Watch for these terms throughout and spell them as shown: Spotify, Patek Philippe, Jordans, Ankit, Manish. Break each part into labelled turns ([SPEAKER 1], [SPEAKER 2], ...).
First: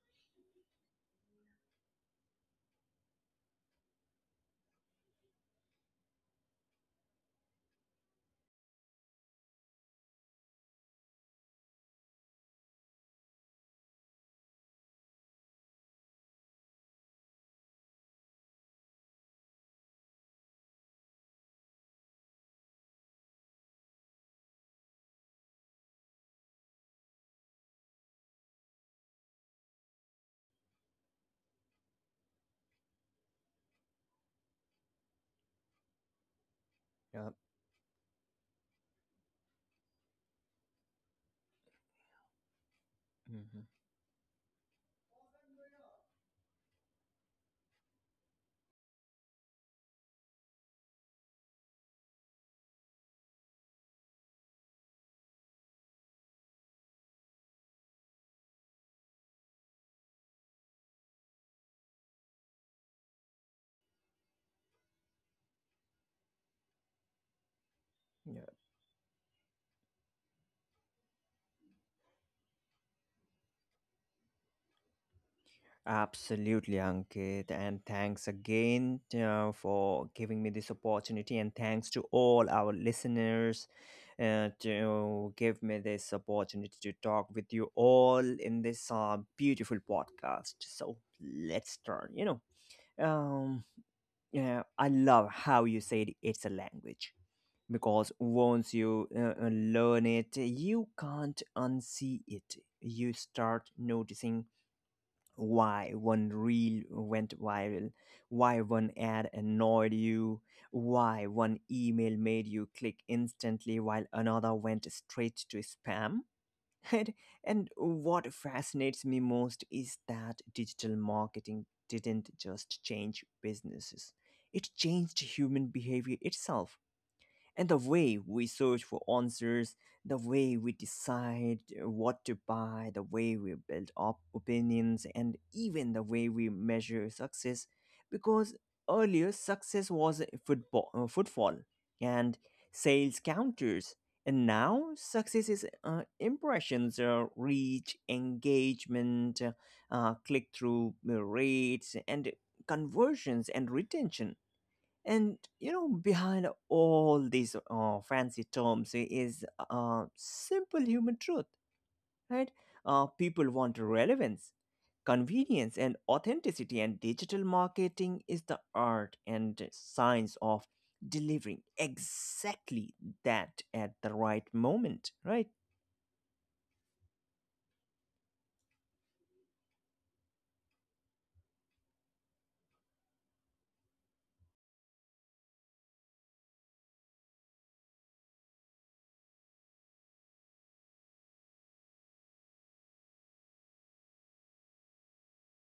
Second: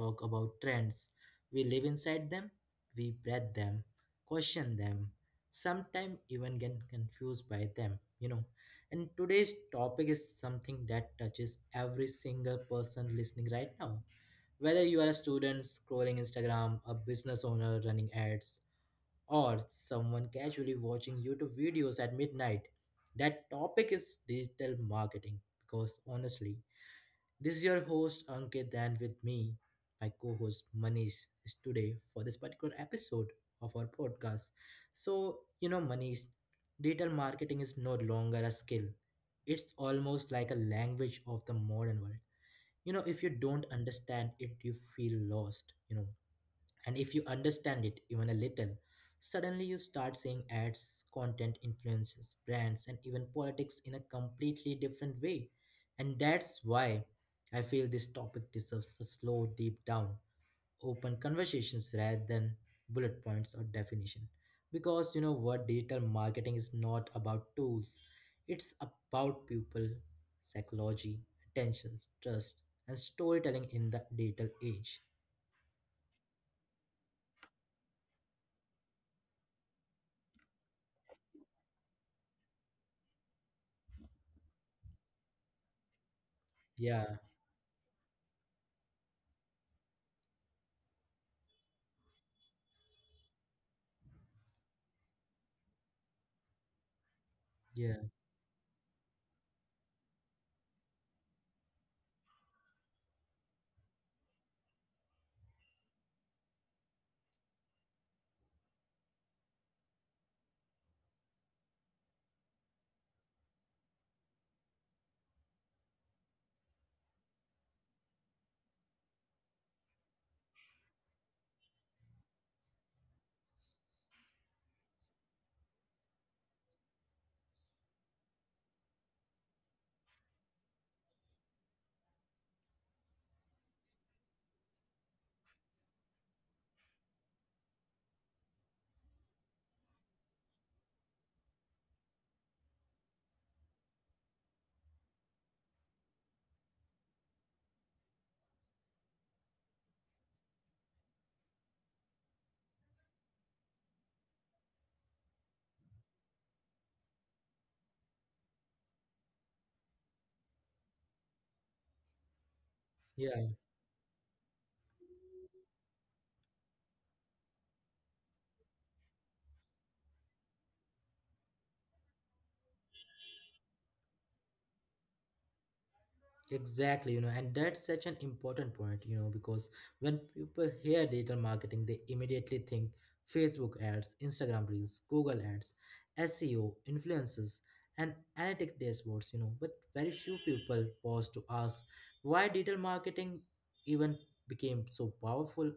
[SPEAKER 1] talk about trends. We live inside them, we breathe them, question them, sometimes even get confused by them. And today's topic is something that touches every single person listening right now. Whether you are a student scrolling Instagram, a business owner running ads, or someone casually watching YouTube videos at midnight. That topic is digital marketing because honestly, this is your host Ankit and with me, my co-host Manish is today for this particular episode of our podcast. So, Manish, digital
[SPEAKER 2] Yeah.
[SPEAKER 1] marketing is no longer a skill. It's almost like a language of the modern world. If you
[SPEAKER 2] Mhm.
[SPEAKER 1] don't understand it, you feel lost. And if you understand it even a little, suddenly you start seeing ads, content, influences, brands, and even politics in a completely different way. And that's why I feel this topic deserves a slow, deep down, open conversations rather than bullet points or definition. Because you know what, digital marketing is not about tools,
[SPEAKER 2] Yeah.
[SPEAKER 1] it's about people, psychology, attention, trust, and storytelling in the digital age.
[SPEAKER 2] Absolutely, Ankit. And thanks again for giving me this opportunity. And thanks to all our listeners to give me this opportunity to
[SPEAKER 1] Yeah,
[SPEAKER 2] talk with you all in this beautiful podcast. So let's start. Um, yeah, I love how you said it's a language
[SPEAKER 1] yeah,
[SPEAKER 2] because once you learn it, you can't unsee it. You start noticing why one reel went viral, why one ad annoyed you, why one email made you click instantly while another went straight to spam. And, and what fascinates me most is that digital marketing didn't just change businesses, it changed human behavior itself and the way we search for answers, the way we decide what to buy, the way we build up opinions, and even the way we measure success. Because earlier, success was a footfall and sales counters. And now, success is impressions, reach, engagement, click through rates, and conversions and retention, and you know, behind all these fancy terms is simple human truth, right?
[SPEAKER 1] yeah.
[SPEAKER 2] People want relevance, convenience, and authenticity, and digital marketing is the art and science of delivering exactly that at the right moment, right?
[SPEAKER 1] Exactly, and that's such an important point, because when people hear digital marketing, they immediately think Facebook ads, Instagram Reels, Google ads, SEO, influencers, and analytic dashboards. But very few people pause to ask why digital marketing even became so powerful.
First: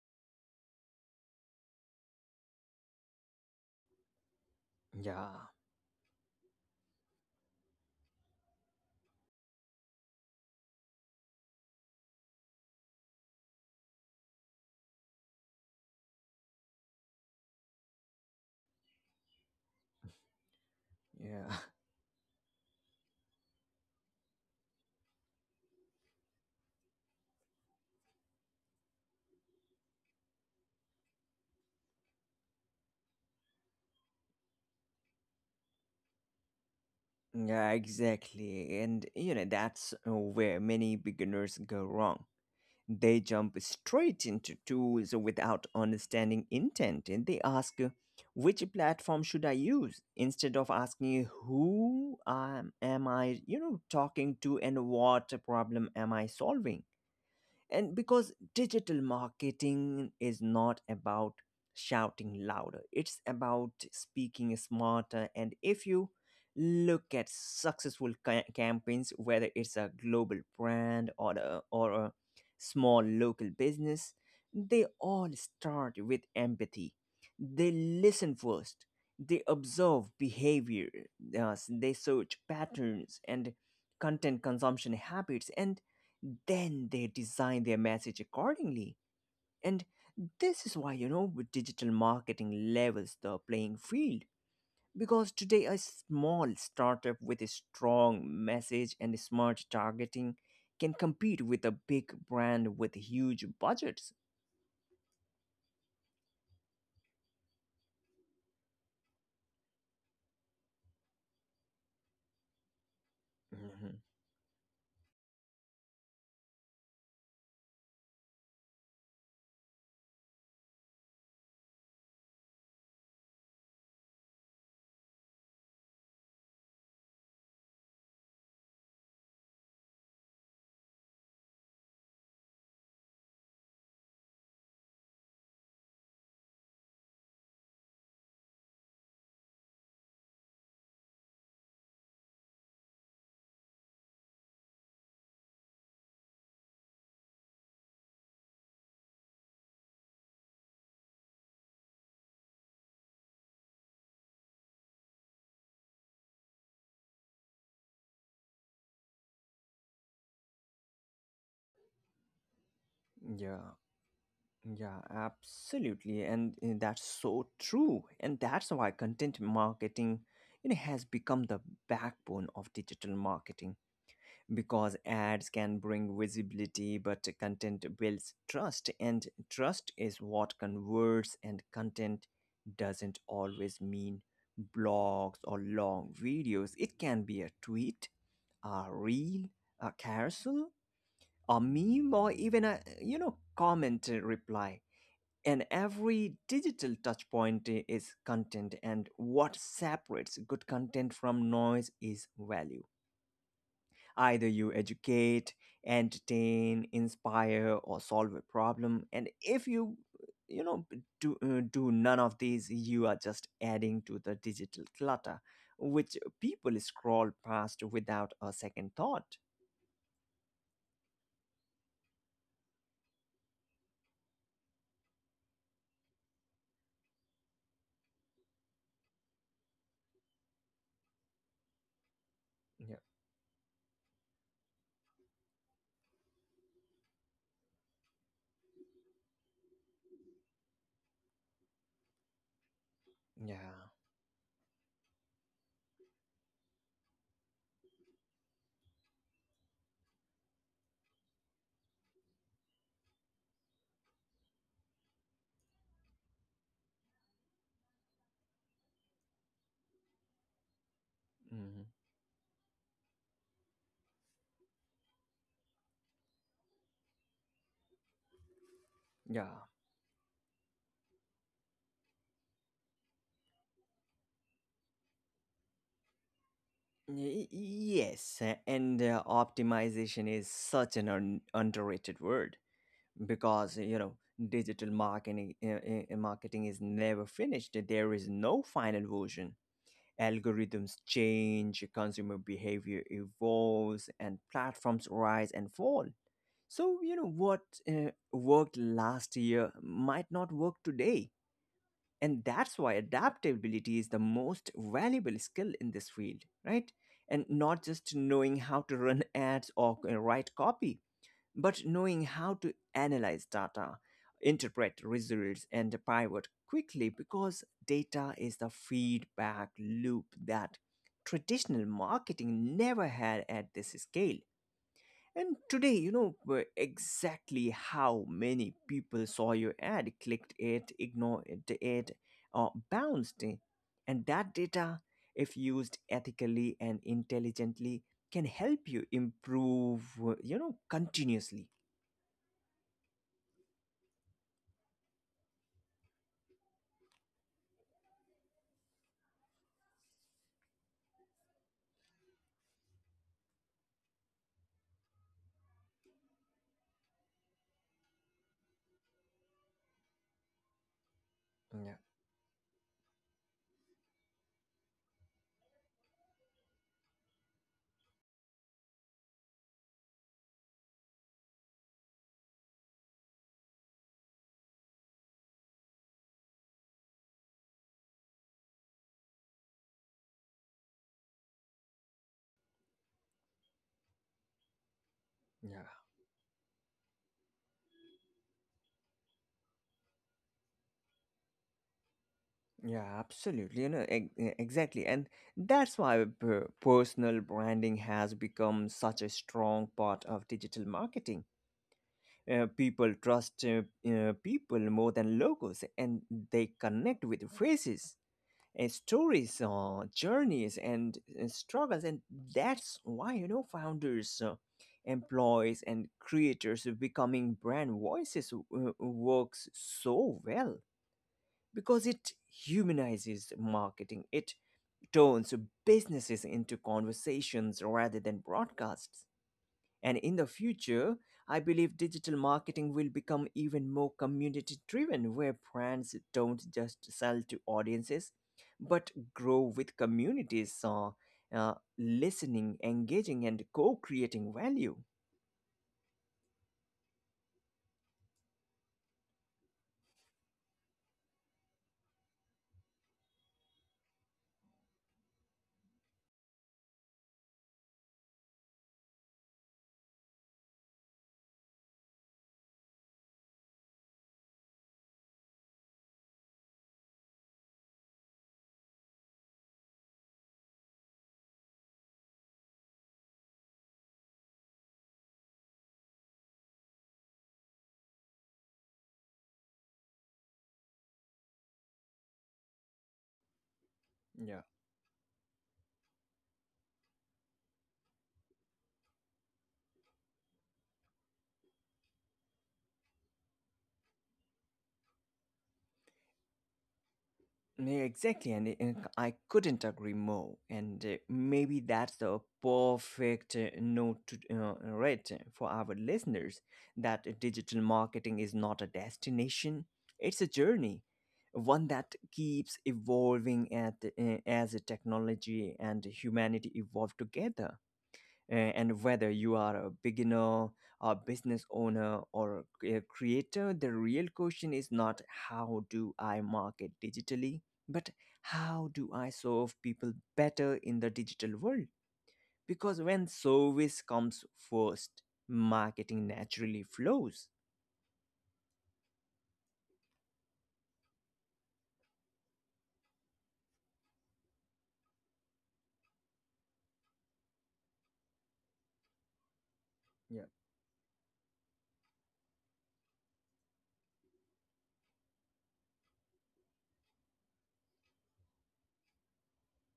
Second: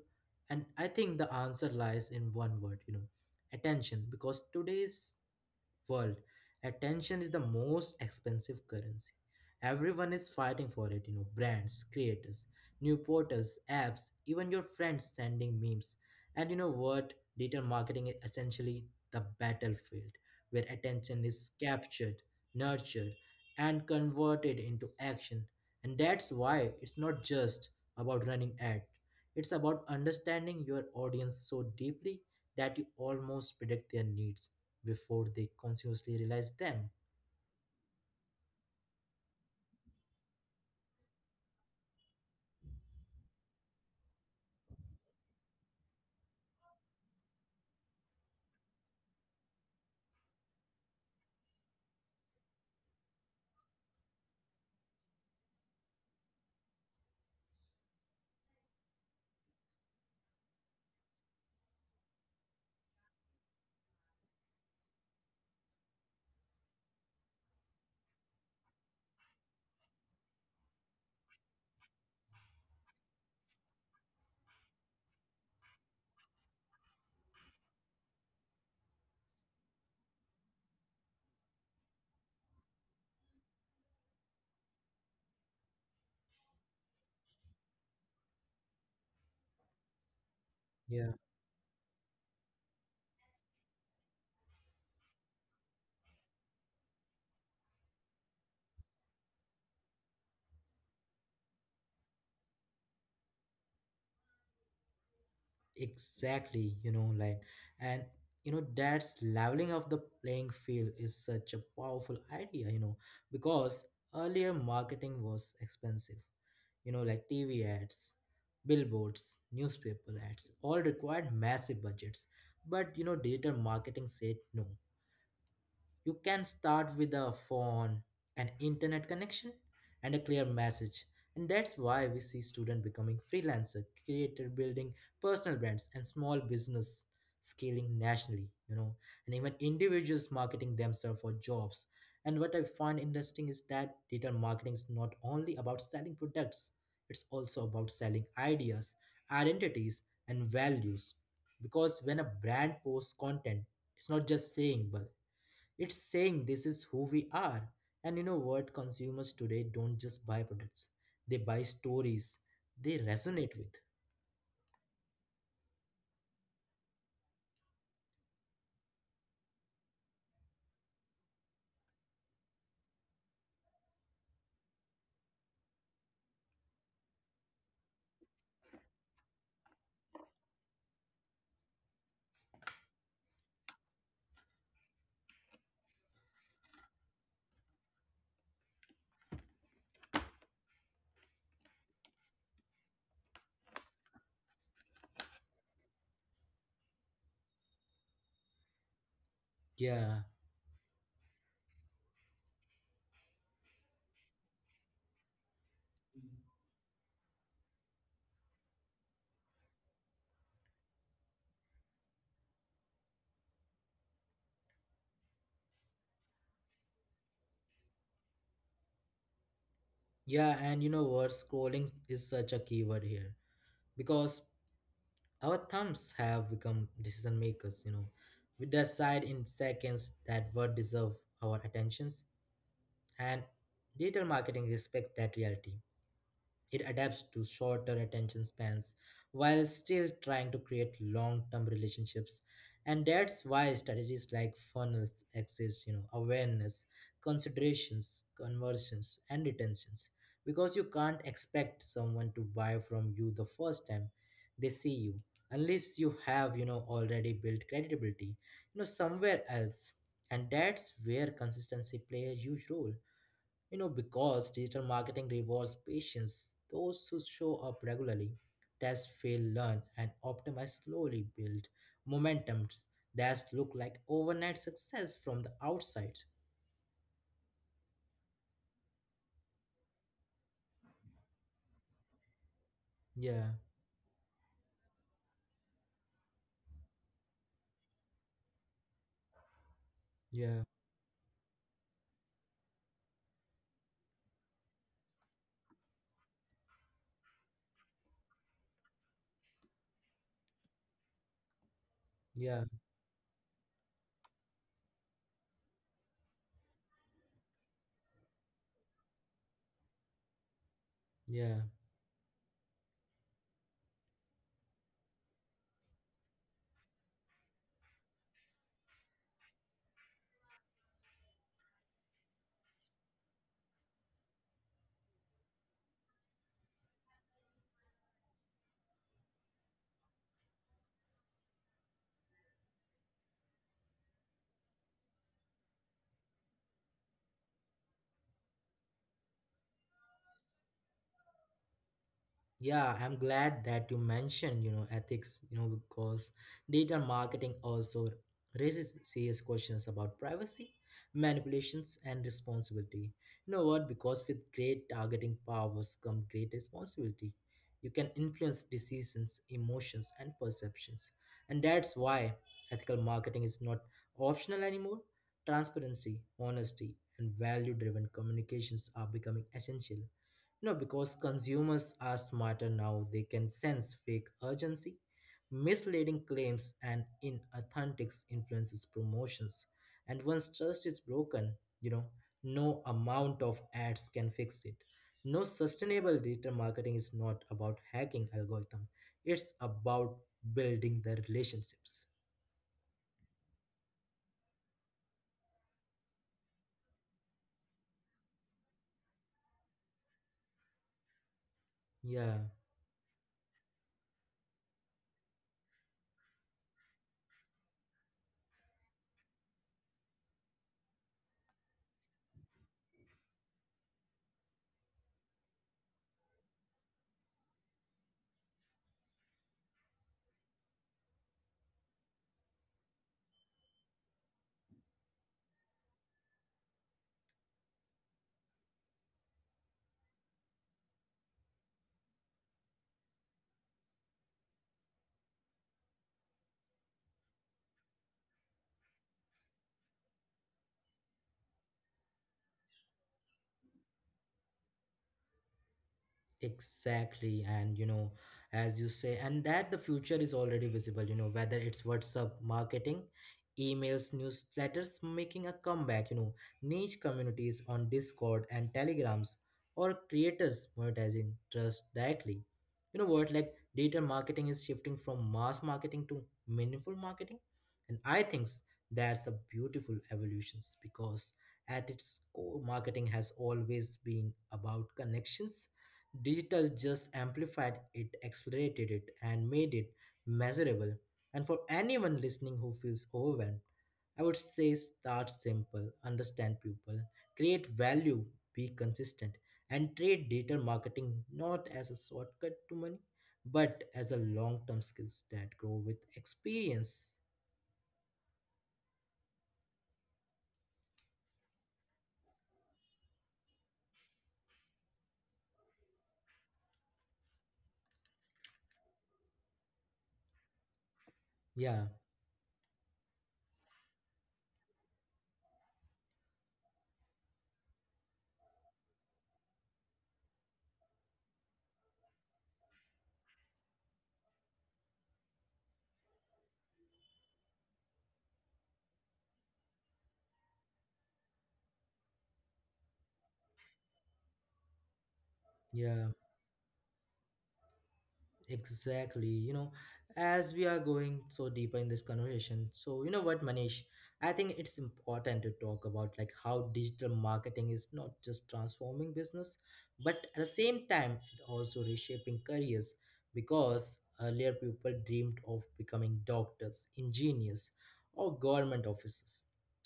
[SPEAKER 1] And I think the answer lies in one word, attention, because today's
[SPEAKER 2] Yeah,
[SPEAKER 1] world, attention is the most expensive currency. Everyone is fighting for it, brands, creators, new portals, apps, even your friends sending memes. And you know what? Digital marketing is essentially the battlefield where attention
[SPEAKER 2] yeah.
[SPEAKER 1] is captured, nurtured, and converted into action. And that's why it's not just about running ads. It's about understanding your audience so deeply that you almost predict their needs before they consciously realize them.
[SPEAKER 2] Yeah, exactly. And you know, that's where many beginners go wrong. They jump straight into tools without understanding intent. And they ask, which platform should I use? Instead of asking, who am I, you know, talking to and what problem am I solving? And because digital marketing is not about shouting louder, it's about speaking smarter. And if you look at successful campaigns, whether it's a global brand or a small local business, they all start with empathy. They listen first. They observe behavior. They search patterns and content consumption habits. And then they design their message accordingly. And this is why, you
[SPEAKER 1] Yeah,
[SPEAKER 2] know, digital marketing levels the playing field. Because today, a small startup with a strong message and smart targeting can compete with a big brand with huge budgets.
[SPEAKER 1] exactly. Like, and that's leveling of the playing field is such a powerful idea
[SPEAKER 2] Mhm.
[SPEAKER 1] because earlier marketing was expensive like TV ads, billboards, newspaper ads all required massive budgets, but digital marketing said no. You can start with a phone, an internet connection, and a clear message. And that's why we see students becoming freelancer, creator building personal brands and small business scaling nationally, and even individuals marketing themselves for jobs. And what I find interesting is that digital marketing is not only about selling products, it's also about selling ideas, identities, and values. Because when a brand posts content, it's not just saying, but it's saying this is who we are. And you know what? Consumers today don't just buy products, they buy stories they resonate
[SPEAKER 2] Yeah.
[SPEAKER 1] with.
[SPEAKER 2] Yeah, absolutely. And that's so true. And that's why content marketing, you know, has become the backbone of digital marketing because ads can bring visibility, but content builds trust. And trust is what converts, and content doesn't always mean blogs or long videos. It can be a tweet, a reel, a carousel, a meme, or even a, you know, comment reply, and every digital touchpoint is content, and what
[SPEAKER 1] Yeah.
[SPEAKER 2] separates good content from noise is value. Either you educate, entertain, inspire, or solve a problem. And if you, you know, do none of these, you are just adding to the digital clutter, which people scroll past without a second thought.
[SPEAKER 1] Yeah. And you know what? Scrolling is such a keyword here because our thumbs have become decision makers. We decide in seconds that what deserve our attentions
[SPEAKER 2] Yeah.
[SPEAKER 1] and digital marketing respects that reality. It adapts to shorter attention spans while still trying to create long term relationships. And that's why
[SPEAKER 2] Yeah.
[SPEAKER 1] strategies like funnels exist, awareness, considerations, conversions, and retentions. Because you can't expect someone to buy from you the first time they see you, unless you have, already built credibility, somewhere else. And that's where
[SPEAKER 2] Hmm.
[SPEAKER 1] consistency plays a huge role, because digital marketing rewards patients, those who show up regularly, test, fail,
[SPEAKER 2] Yeah.
[SPEAKER 1] learn, and optimize slowly build momentums that look like overnight success from the outside.
[SPEAKER 2] Yes, and optimization is such an underrated word
[SPEAKER 1] Yeah,
[SPEAKER 2] because you know digital marketing marketing is never finished. There is no final version.
[SPEAKER 1] yeah,
[SPEAKER 2] Algorithms change, consumer behavior evolves, and platforms rise and fall. So you know what worked last year might not work today, and
[SPEAKER 1] yeah,
[SPEAKER 2] that's why adaptability is the most valuable skill in this field, right? And not just knowing how to run ads or write copy,
[SPEAKER 1] yeah.
[SPEAKER 2] but knowing how to analyze data, interpret results, and pivot quickly, because data is the feedback loop that traditional marketing never had at this scale. And today, you know, exactly how many people saw your ad, clicked it, ignored it, or bounced it. And that data, if used ethically and intelligently, can help you improve, you know, continuously.
[SPEAKER 1] Yeah, I'm glad that you mentioned, ethics, because data marketing also raises serious questions about privacy, manipulations, and responsibility. You know what? Because with great targeting powers come great responsibility. You can influence decisions, emotions, and perceptions. And
[SPEAKER 2] Yeah,
[SPEAKER 1] that's why ethical marketing is not optional anymore. Transparency, honesty, and value driven communications are becoming essential. No, because consumers are smarter now, they can sense fake urgency, misleading claims, and inauthentic influences promotions. And once trust is broken, you know, no amount of ads can fix it. No
[SPEAKER 2] yeah,
[SPEAKER 1] sustainable digital marketing is not about hacking algorithm. It's about building the relationships.
[SPEAKER 2] yeah, absolutely. You know, exactly. And that's why personal branding has become such a strong part of digital marketing.
[SPEAKER 1] Yeah.
[SPEAKER 2] People trust people more than logos, and they connect with phrases and stories, journeys, and struggles, and that's why you know founders, employees, and creators of becoming brand voices works so well because it humanizes marketing. It turns businesses into conversations rather than broadcasts, and in the future, I believe digital marketing will become even more community driven, where brands don't just sell to audiences but grow with communities, listening, engaging, and co creating value.
[SPEAKER 1] Exactly, and as you say, and that the future is already visible, whether it's WhatsApp marketing, emails, newsletters making a comeback, niche communities on Discord and Telegrams, or creators monetizing trust directly. You know what, like data marketing is shifting from mass marketing to meaningful marketing, and I think that's a beautiful evolution because at its core, marketing has always been about connections. Digital just amplified it, accelerated it, and made it measurable. And for anyone listening who feels overwhelmed, I would
[SPEAKER 2] Yeah.
[SPEAKER 1] say start simple, understand people, create value, be consistent, and treat digital marketing not as a shortcut to money, but as a long term skills that grow with experience.
[SPEAKER 2] Yeah, exactly, and I couldn't agree more. And maybe that's the perfect note to read for our listeners that digital marketing is not a destination; it's a journey, one
[SPEAKER 1] Yeah,
[SPEAKER 2] that keeps evolving as technology and humanity evolve together. And whether you are a beginner, a business owner, or a creator, the real question is not how do I market digitally, but how do I serve people better in the digital world? Because when service comes first,
[SPEAKER 1] yeah.
[SPEAKER 2] marketing naturally flows.
[SPEAKER 1] Exactly. As we are going so deeper in this conversation, so you know what, Manish, I think it's important to talk about like how digital marketing is not just transforming business, but
[SPEAKER 2] Yeah.
[SPEAKER 1] at the same time, it also reshaping careers because earlier people dreamed of becoming doctors, engineers, or government officers.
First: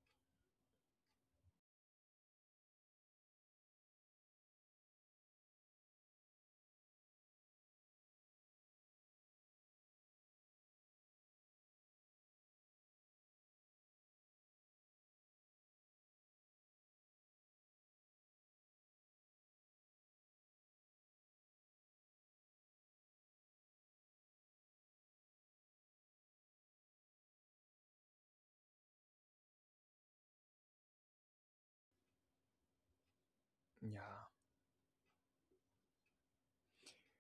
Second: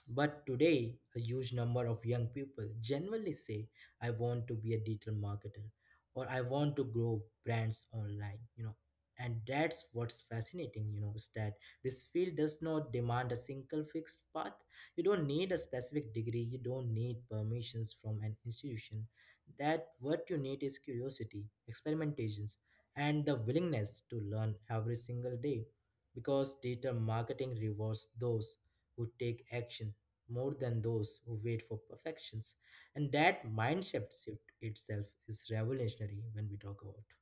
[SPEAKER 1] But today, a huge number of young people generally say, I want to be a digital marketer or I want to grow brands online. And that's what's fascinating, is that this field does not demand a single fixed path. You don't need a specific degree, you don't need permissions from an institution that what you need is curiosity, experimentations, and the willingness to learn every single day because digital marketing rewards those who take action more than those who wait for perfection. And that mindset
[SPEAKER 2] Yeah.
[SPEAKER 1] shift itself is revolutionary when we talk about.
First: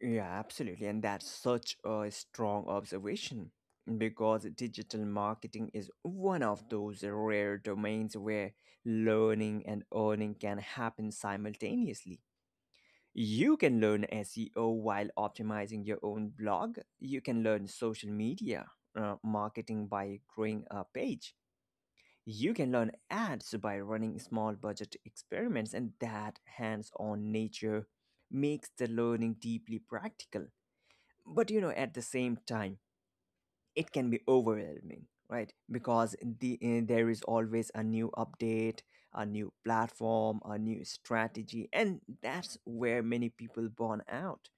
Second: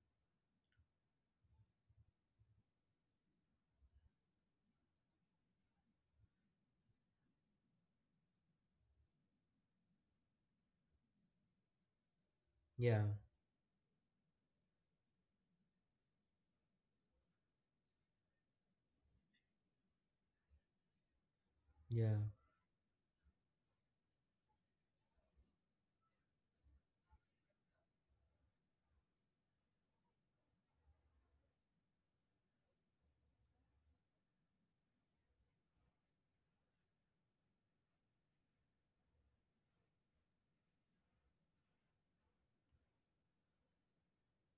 [SPEAKER 2] Yeah, absolutely. And that's such a strong observation because digital marketing is one of those rare domains where learning and earning can happen simultaneously.
[SPEAKER 1] Yeah,
[SPEAKER 2] You can learn SEO while optimizing your own blog, you can learn social media marketing by growing a page.
[SPEAKER 1] yeah.
[SPEAKER 2] You can learn ads by running small budget experiments, and that hands on nature makes the learning deeply practical, but you know at the same time it can be overwhelming, right? Because there is always a new update, a new platform, a new strategy, and that's where many people burn out,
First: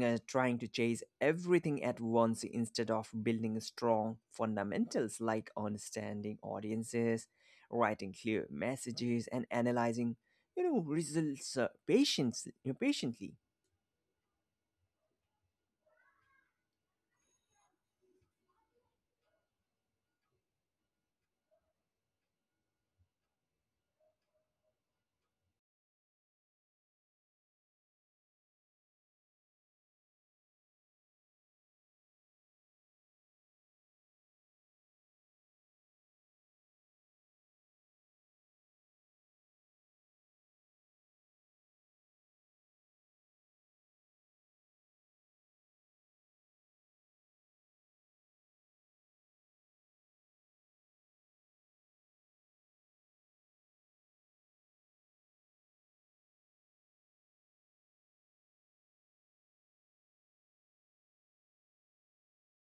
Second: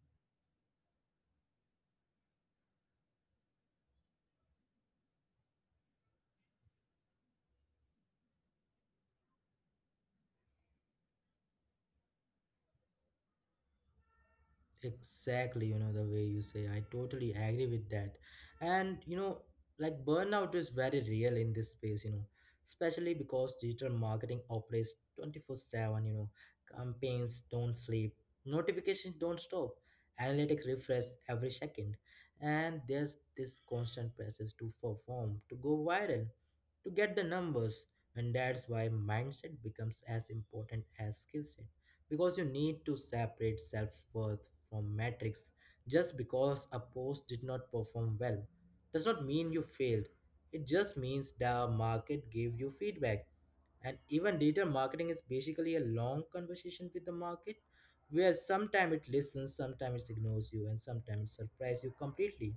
[SPEAKER 2] trying to chase everything at once instead of building strong fundamentals like understanding audiences, writing clear messages, and analyzing, you know, results patiently.
[SPEAKER 1] Exactly, the way you say, I totally agree with that. And, like burnout is very real in this space, especially because digital marketing operates 24/7, campaigns don't sleep, notifications don't stop, analytics refresh every second. And there's this constant process to perform, to go viral, to get the numbers. And that's why mindset becomes as important as skill set because you need to separate self worth from metrics. Just because a post did not perform well does not mean you failed. It just means the market gave you feedback. And even digital marketing is basically a long conversation with the market where sometimes it listens, sometimes it ignores you, and sometimes it surprises you completely.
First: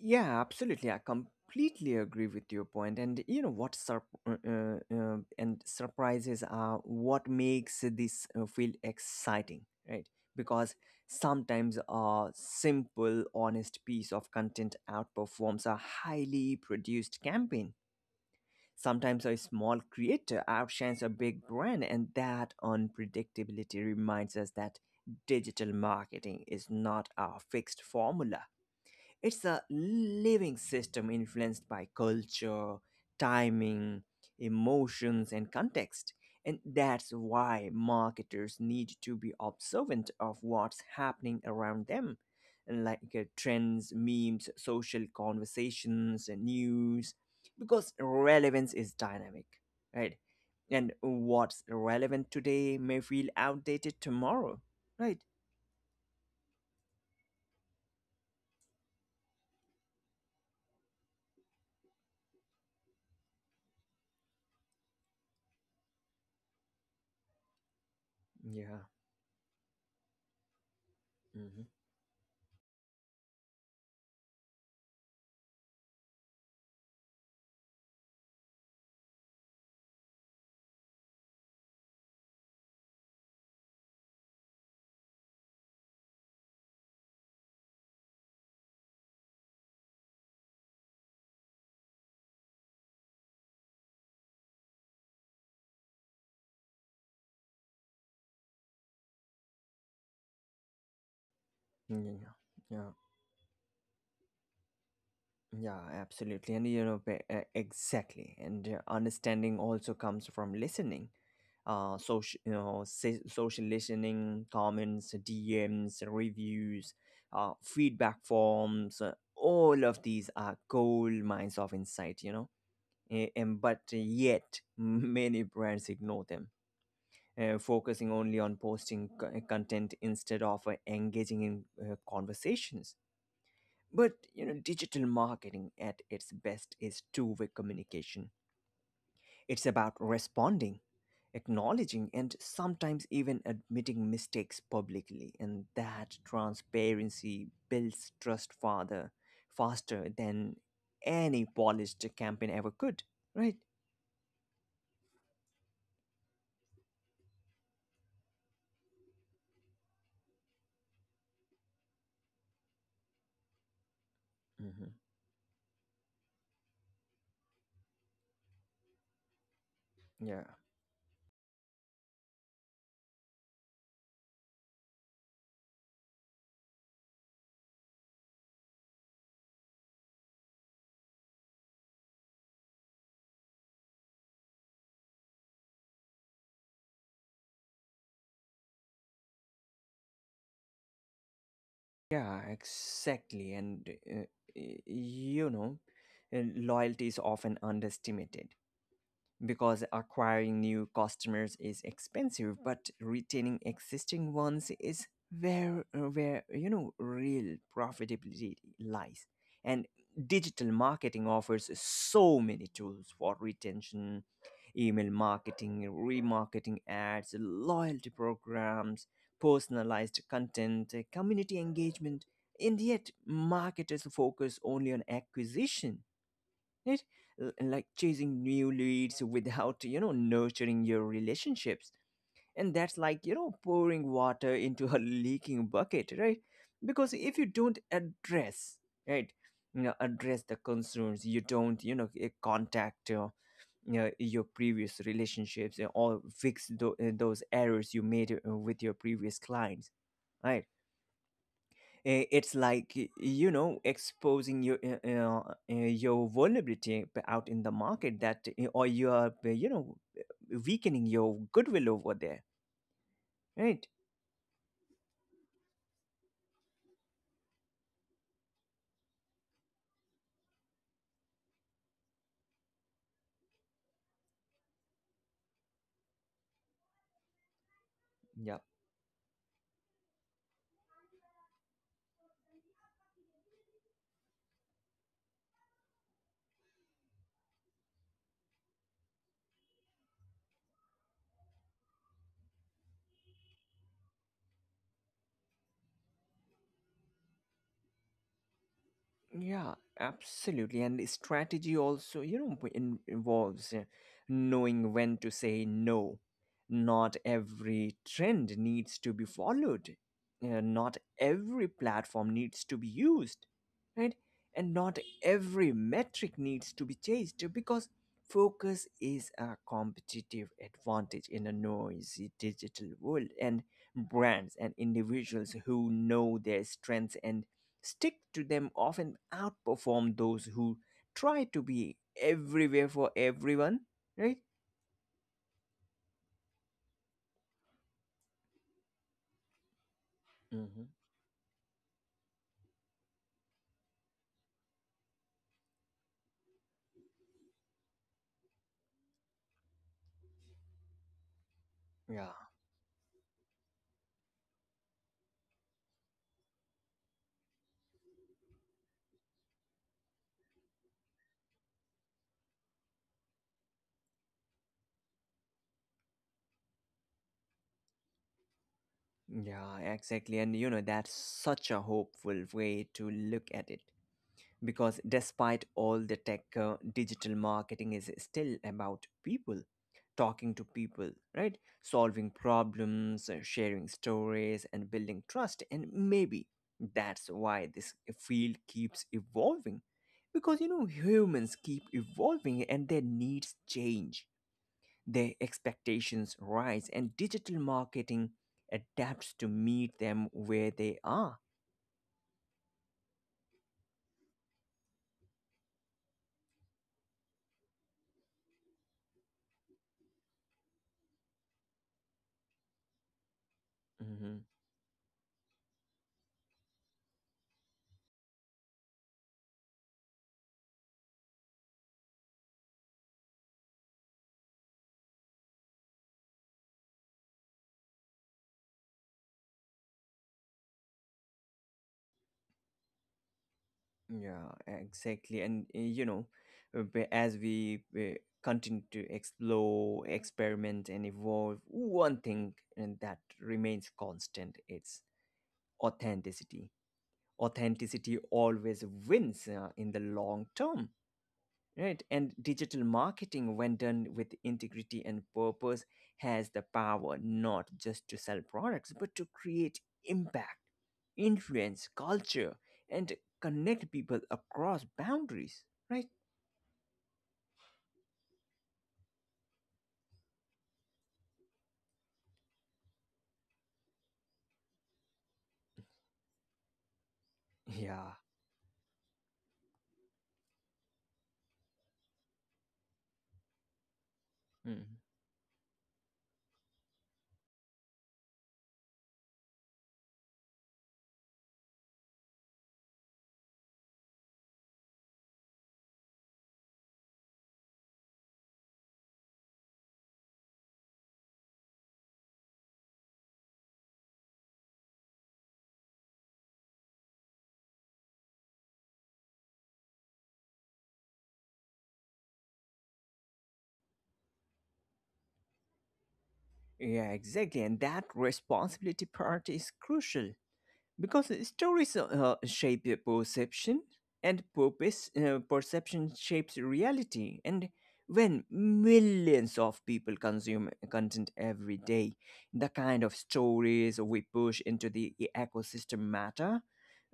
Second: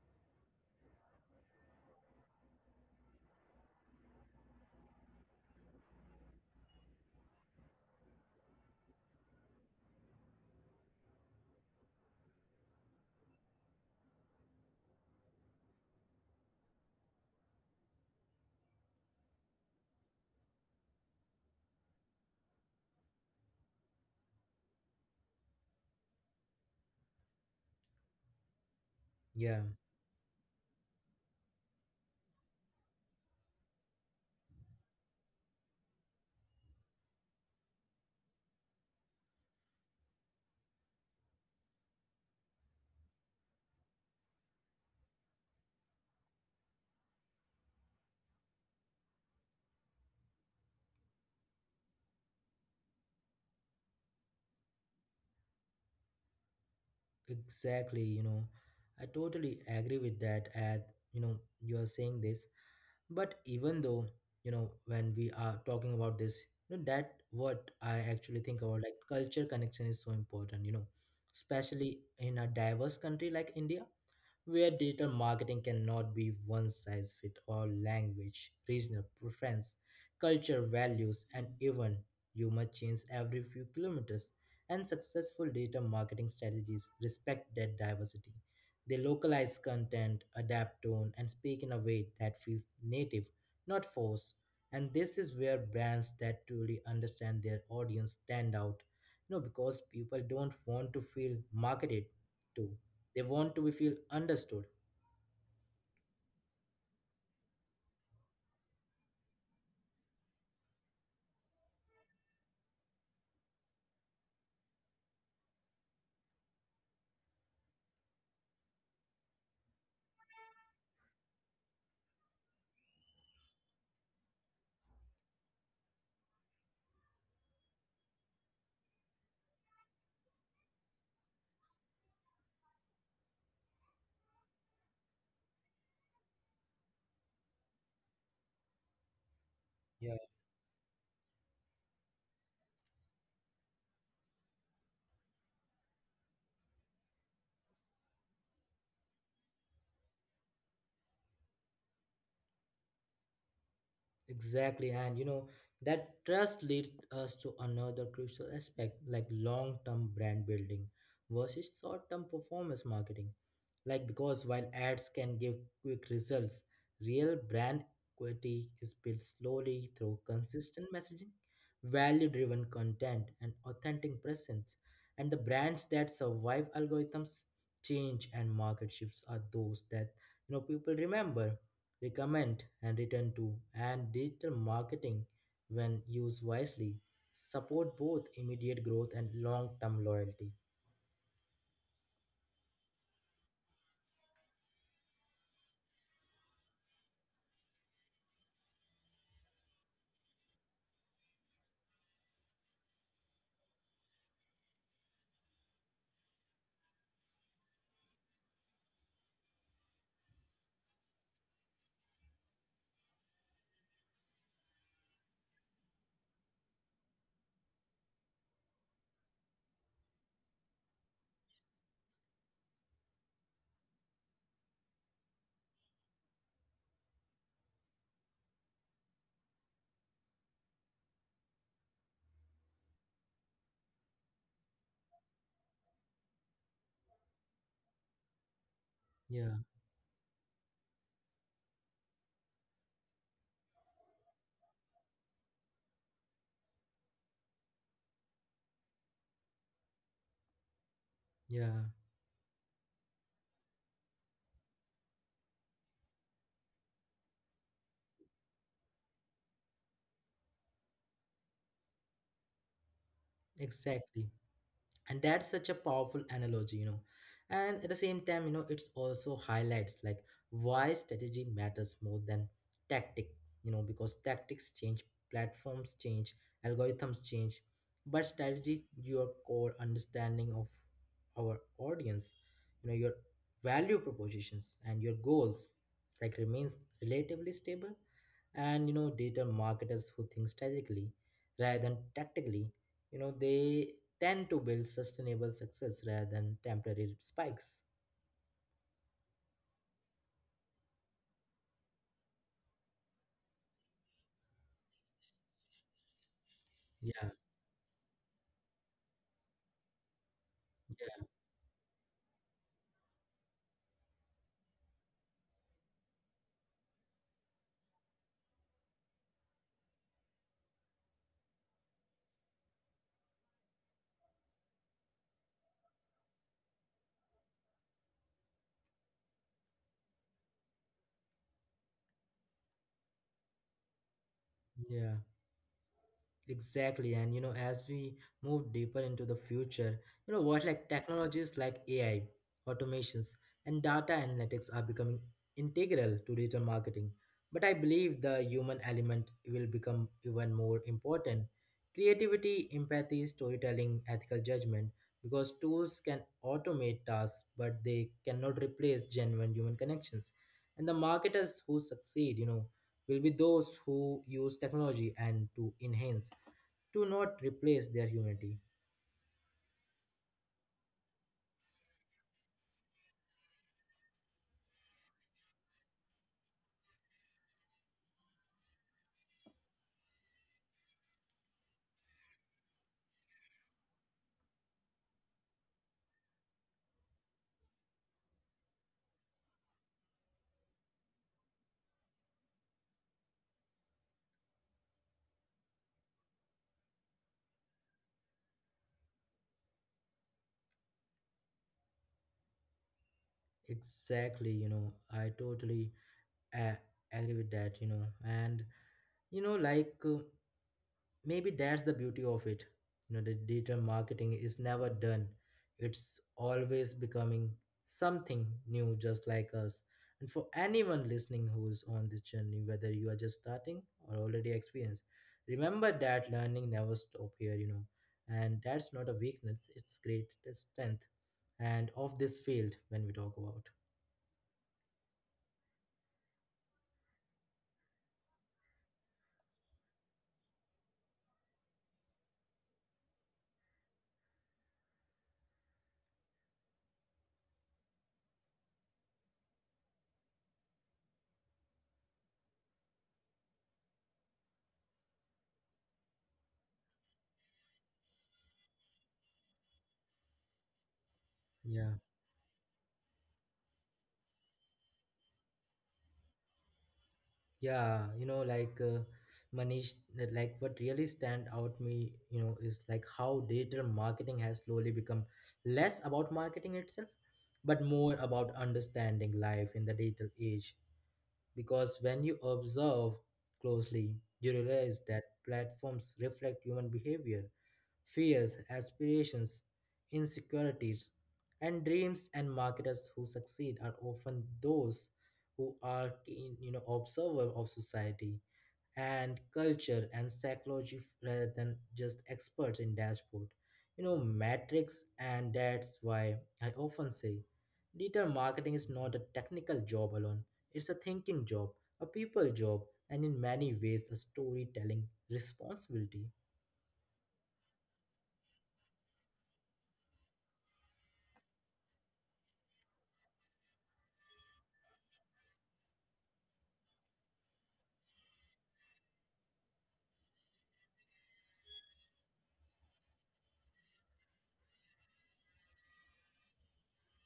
[SPEAKER 2] Yeah, absolutely. I completely agree with your point. And you know what, sur- and surprises are what makes this feel exciting, right? Because sometimes a simple, honest piece of content outperforms a highly produced campaign. Sometimes a small creator outshines a big brand, and that unpredictability reminds us that digital marketing is not a fixed formula, it's
[SPEAKER 1] Yeah,
[SPEAKER 2] a living system influenced by culture, timing, emotions, and context. And that's why marketers need to be observant of what's happening around them, and like trends, memes, social conversations, and news, because relevance is dynamic, right? And what's relevant today may feel outdated tomorrow, right?
[SPEAKER 1] exactly. I totally agree with that. At you are saying this, but even though when we are talking about this, that what I actually think about
[SPEAKER 2] Yeah.
[SPEAKER 1] like culture connection is so important
[SPEAKER 2] Hmm.
[SPEAKER 1] especially in a diverse country like India where digital marketing cannot be one size fits all language, regional preference, culture, values, and even humor change every few kilometers. And successful digital marketing strategies respect that diversity. They localize content, adapt tone, and speak in a way that feels native, not forced. And this is where brands that truly understand their audience stand out. No, because people don't want to feel marketed
[SPEAKER 2] Yeah.
[SPEAKER 1] to.
[SPEAKER 2] Yeah.
[SPEAKER 1] They want to be feel understood.
[SPEAKER 2] Yeah, absolutely. And you know, exactly. And understanding also comes from listening. Social, you know, social listening, comments, DMs, reviews, feedback forms, all of these are gold mines of insight, you know. And, but yet, many brands ignore them, focusing only on posting content instead of engaging in conversations, but you know, digital marketing at its best is two-way communication. It's about
[SPEAKER 1] Yeah.
[SPEAKER 2] responding, acknowledging, and sometimes even admitting mistakes publicly. And that transparency builds trust faster than any polished campaign ever could. Right?
[SPEAKER 1] Exactly. And that trust leads us to another crucial aspect like long term brand building versus short term performance marketing. Like, because while
[SPEAKER 2] Hmm.
[SPEAKER 1] ads can give quick results, real brand equity is built slowly through
[SPEAKER 2] Yeah.
[SPEAKER 1] consistent messaging, value driven content, and authentic presence. And the brands that survive algorithms change and market shifts are those that you know, people remember, recommend, and return to, and digital marketing, when used wisely, support both immediate growth and long term loyalty.
[SPEAKER 2] Yeah. Exactly. And you know, and loyalty is often underestimated, because acquiring new customers is expensive, but retaining existing ones is where you know real profitability lies. And digital marketing offers so many tools for retention, email marketing, remarketing ads, loyalty programs, personalized content, community engagement. And yet, marketers focus only on acquisition, right? Like chasing new leads without, you know, nurturing your relationships, and that's like, you know, pouring water into a leaking bucket, right? Because if you don't address, right,
[SPEAKER 1] Yeah,
[SPEAKER 2] you know, address the concerns, you don't, you know, contact, you know, your previous relationships, or fix those errors you made with your previous clients, right?
[SPEAKER 1] yeah,
[SPEAKER 2] It's like you know exposing your vulnerability out in the market, that or you are you know weakening your goodwill over there, right.
[SPEAKER 1] exactly. And that's such a powerful analogy, and at the same time, it's also highlights like why strategy matters more than tactics, because tactics change, platforms change, algorithms change, but strategy your core understanding of our audience, your value propositions and your goals like remains relatively stable. And data marketers who think strategically rather than tactically, they tend to build sustainable success rather than temporary spikes.
[SPEAKER 2] Yeah, absolutely. And strategy also, you know, involves knowing when to say no. Not
[SPEAKER 1] Yeah,
[SPEAKER 2] every trend needs to be followed. Not every platform needs to be used, right? And not every metric needs to be chased because focus is a competitive advantage in a noisy digital world. And brands and individuals who know their strengths and stick to them often outperform those who try to be everywhere for everyone, right?
[SPEAKER 1] yeah. Exactly, and as we move deeper into the future, you know what,
[SPEAKER 2] Hmm.
[SPEAKER 1] like technologies like AI, automations, and data analytics are becoming integral to digital marketing. But I believe the human element will become even more important.
[SPEAKER 2] Yeah.
[SPEAKER 1] Creativity, empathy, storytelling, ethical judgment, because tools can automate tasks, but they cannot replace genuine human connections. And the marketers who succeed, will be those who use technology and to enhance do not replace their humanity.
[SPEAKER 2] Yeah, exactly. And you know, that's such a hopeful way to look at it, because despite all the tech, digital marketing is still about people talking to people, right, solving problems, sharing stories, and building trust, and maybe that's why this field keeps evolving, because you know humans keep evolving and their needs change, their expectations rise, and digital marketing adapts to meet them where they are.
[SPEAKER 1] Exactly. I totally uh, agree with that. And you know like uh, maybe that's the beauty of it. The digital marketing
[SPEAKER 2] Mhm.
[SPEAKER 1] is never done, it's always becoming something new, just like us. And for anyone listening who's on this journey, whether you are just starting or already experienced, remember that learning never stop here. And that's not a weakness, it's great, it's strength, and of this field when we talk about.
[SPEAKER 2] Yeah, exactly. And you know, as we continue to explore, experiment, and evolve, one thing and that remains constant, it's authenticity. Authenticity always wins in the long term. Right. And digital marketing, when done with integrity and purpose, has the power not just to sell products, but to create impact,
[SPEAKER 1] Yeah.
[SPEAKER 2] influence, culture, and connect people across boundaries. Right?
[SPEAKER 1] Yeah, Manish, that, like what really stand out me, is like how digital marketing has slowly become less about marketing itself, but more
[SPEAKER 2] Yeah.
[SPEAKER 1] about understanding life in the digital age. Because when you observe closely, you
[SPEAKER 2] Mm.
[SPEAKER 1] realize that platforms reflect human behavior, fears, aspirations, insecurities, and dreams. And marketers who succeed are often those who are keen, observer of society and culture and psychology, rather than just experts in dashboard metrics. And that's why I often say digital marketing is not a technical job alone, it's a thinking job, a people job, and in many ways a storytelling responsibility.
[SPEAKER 2] Yeah, exactly. And that responsibility part is crucial. Because stories shape the perception, and purpose perception shapes reality. And when millions of people consume content every day, the kind of stories we push into the ecosystem matter,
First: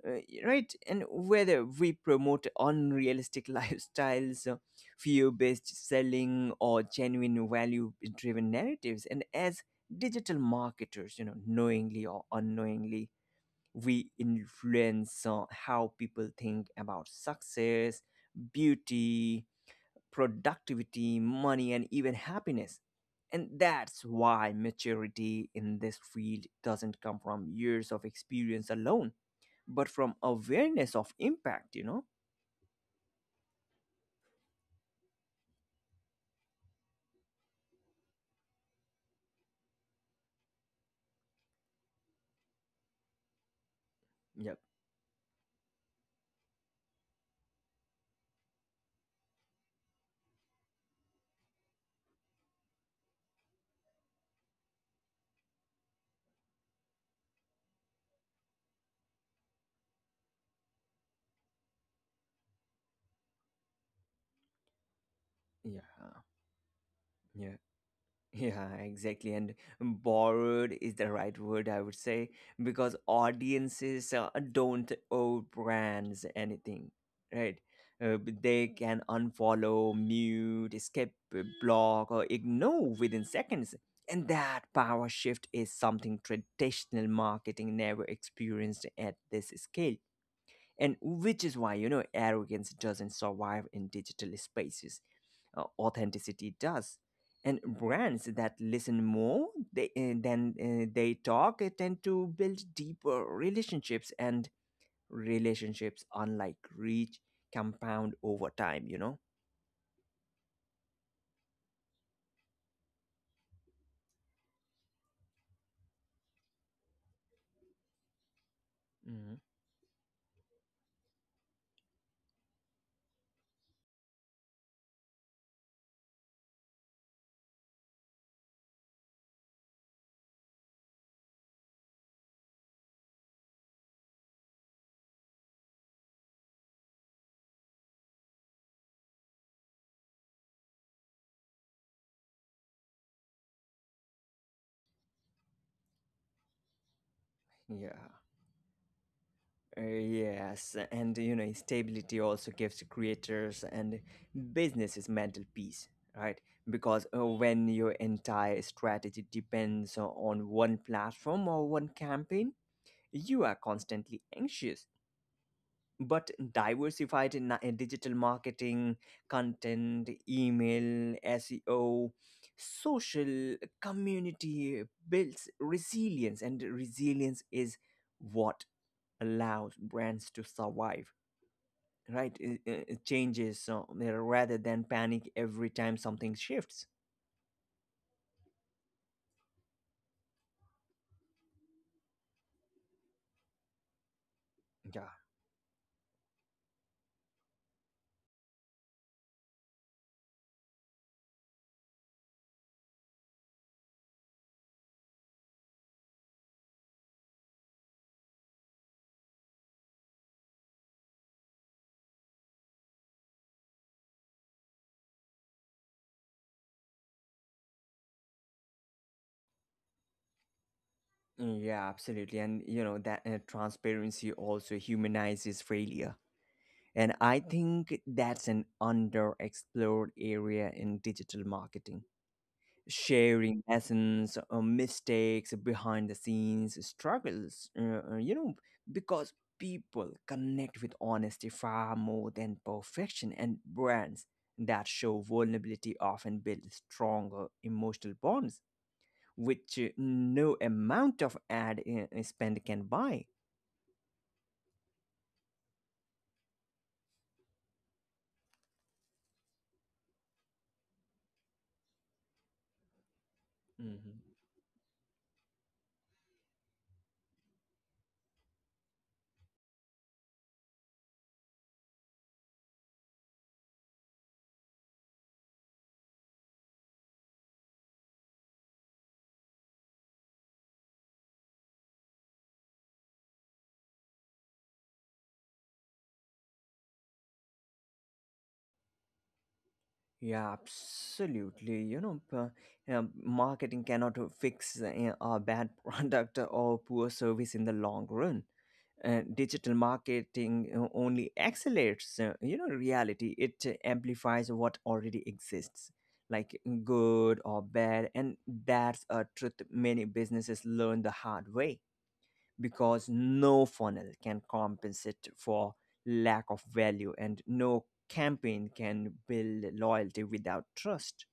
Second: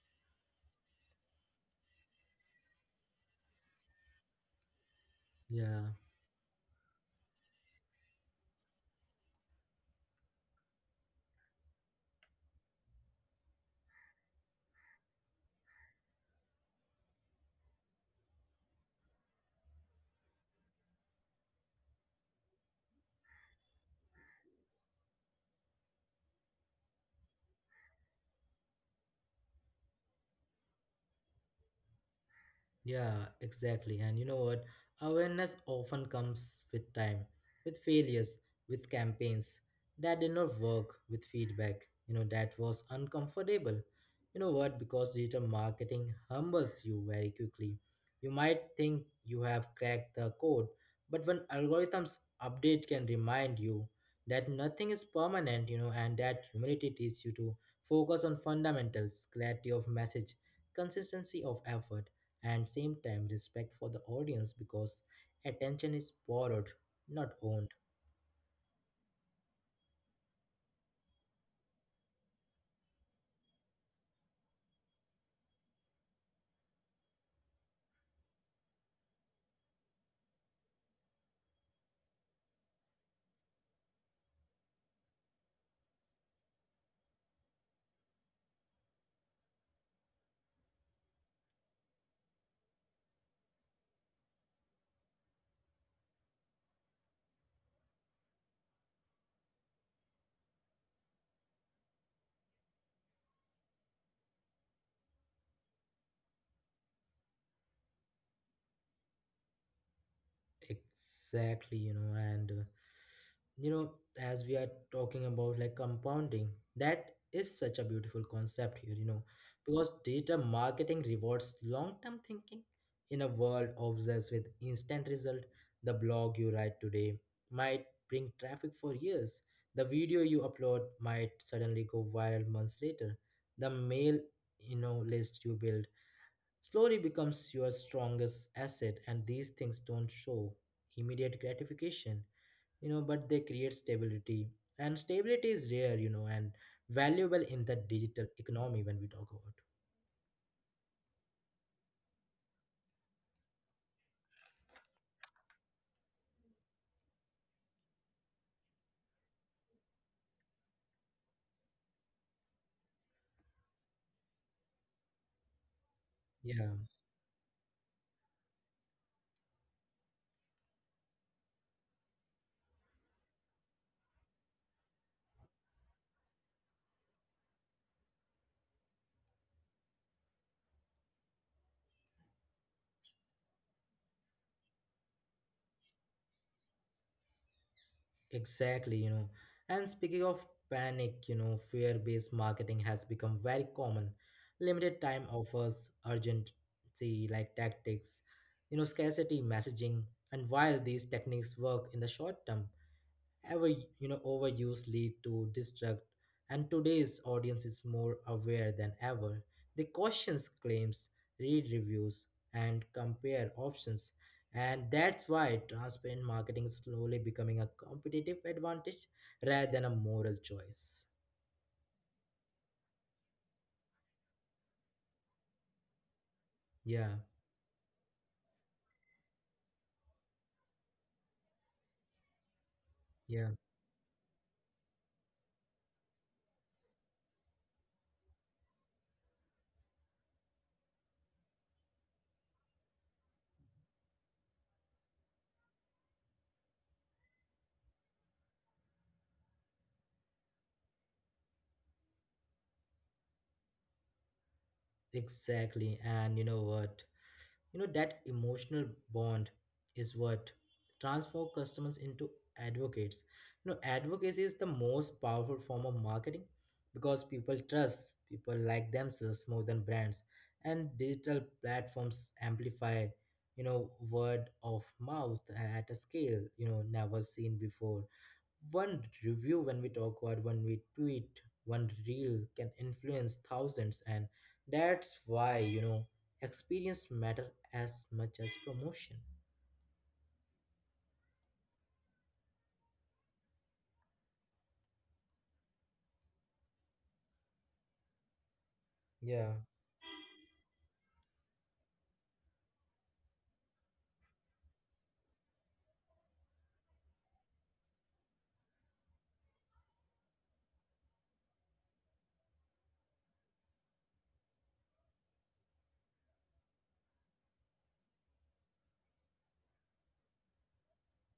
[SPEAKER 2] right? And whether we promote unrealistic lifestyles, fear-based
[SPEAKER 1] Yeah.
[SPEAKER 2] selling, or genuine value-driven narratives, and as digital marketers, you know, knowingly or unknowingly we influence how people think about success, beauty, productivity, money, and even happiness. And that's why maturity in this field doesn't come from years of experience alone, but from awareness of impact.
[SPEAKER 1] Yeah, exactly. And you know what? Awareness often comes with time, with failures, with campaigns that did not work, with feedback, that was uncomfortable. You know
[SPEAKER 2] Yep.
[SPEAKER 1] what? Because digital marketing humbles you very quickly. You might think you have cracked the code, but when algorithms update can remind you that nothing is permanent, and that humility teaches you to focus on fundamentals, clarity of message, consistency of effort, and same time respect for the audience, because attention is
[SPEAKER 2] Yeah.
[SPEAKER 1] borrowed, not
[SPEAKER 2] Yeah.
[SPEAKER 1] owned.
[SPEAKER 2] Yeah, exactly. And borrowed is the right word, I would say, because audiences don't owe brands anything, right? But they can unfollow, mute, skip, block, or ignore within seconds. And that power shift is something traditional marketing never experienced at this scale. And which is why, you know, arrogance doesn't survive in digital spaces authenticity does. And brands that listen more they talk tend to build deeper relationships, and relationships, unlike reach, compound over time.
[SPEAKER 1] Exactly, and you know, as we are talking about like compounding, that is such a beautiful concept here,
[SPEAKER 2] Mhm.
[SPEAKER 1] because data marketing rewards long-term thinking in a world obsessed with instant result. The blog you write today might bring traffic for years. The video you upload might suddenly go viral months later. The mail, list you build slowly becomes your strongest asset. And these things don't show immediate gratification, but they create stability. And stability is rare and valuable in the
[SPEAKER 2] Yeah.
[SPEAKER 1] digital economy when we talk about.
[SPEAKER 2] Yes, and you know, stability also gives creators and businesses mental peace, right? Because when your entire strategy depends on one platform or one campaign, you are constantly anxious but
[SPEAKER 1] Yeah,
[SPEAKER 2] diversified in digital marketing, content, email, SEO, social community builds resilience, and resilience is what allows brands to survive. Right, it changes rather than panic every time something shifts.
[SPEAKER 1] exactly. And speaking of panic, fear based marketing has become very common. Limited
[SPEAKER 2] Yeah,
[SPEAKER 1] time offers, urgency like tactics, scarcity messaging. And while these techniques work in the short term, ever overuse lead to distract. And today's audience is more aware than ever, they question claims, read reviews, and compare options. And that's why transparent marketing is slowly becoming a competitive advantage rather than a moral choice.
[SPEAKER 2] yeah, absolutely, and you know that transparency also humanizes failure.
[SPEAKER 1] Yeah,
[SPEAKER 2] And I think that's an underexplored area in digital marketing.
[SPEAKER 1] yeah.
[SPEAKER 2] Sharing lessons, mistakes, behind the scenes struggles, you know, because people connect with honesty far more than perfection, and brands that show vulnerability often build stronger emotional bonds, which no amount of ad spend can buy.
[SPEAKER 1] Exactly, and you know what? That emotional bond is what transforms customers into advocates. Advocacy is the most powerful form of marketing, because people trust people like themselves more than brands. And digital platforms amplify, word of mouth at a scale, never seen before. One review when we talk about, when we tweet, one reel can influence thousands, and that's why experience matter as much as promotion.
[SPEAKER 2] Yeah, absolutely. You know, marketing cannot fix a bad product or poor service in the long run.
[SPEAKER 1] Yeah.
[SPEAKER 2] Digital marketing only accelerates, you know, reality. It amplifies what already exists, like good or bad, and that's a truth many businesses learn the hard way because no funnel can compensate for lack of value and no campaign can build loyalty without trust.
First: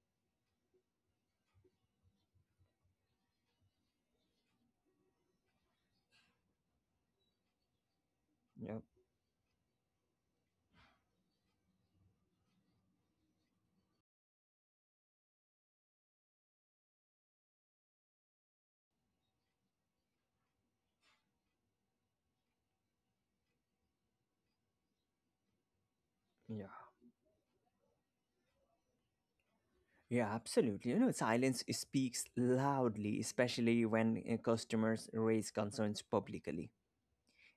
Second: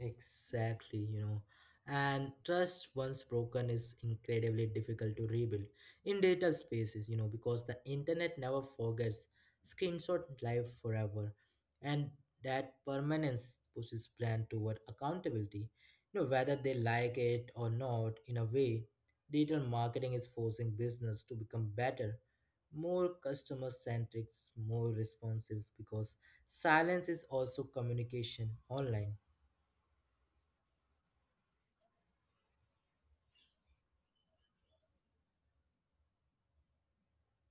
[SPEAKER 1] Exactly. And trust once broken is incredibly difficult to rebuild in digital spaces, because the internet never
[SPEAKER 2] Yeah,
[SPEAKER 1] forgets. Screenshot live forever. And that permanence pushes brand toward accountability. Whether they like it or not, in a way, digital marketing is forcing business to become better, more customer centric, more responsive, because
[SPEAKER 2] yeah.
[SPEAKER 1] silence is also communication online.
[SPEAKER 2] Yeah, absolutely. You know, silence speaks loudly, especially when customers raise concerns publicly.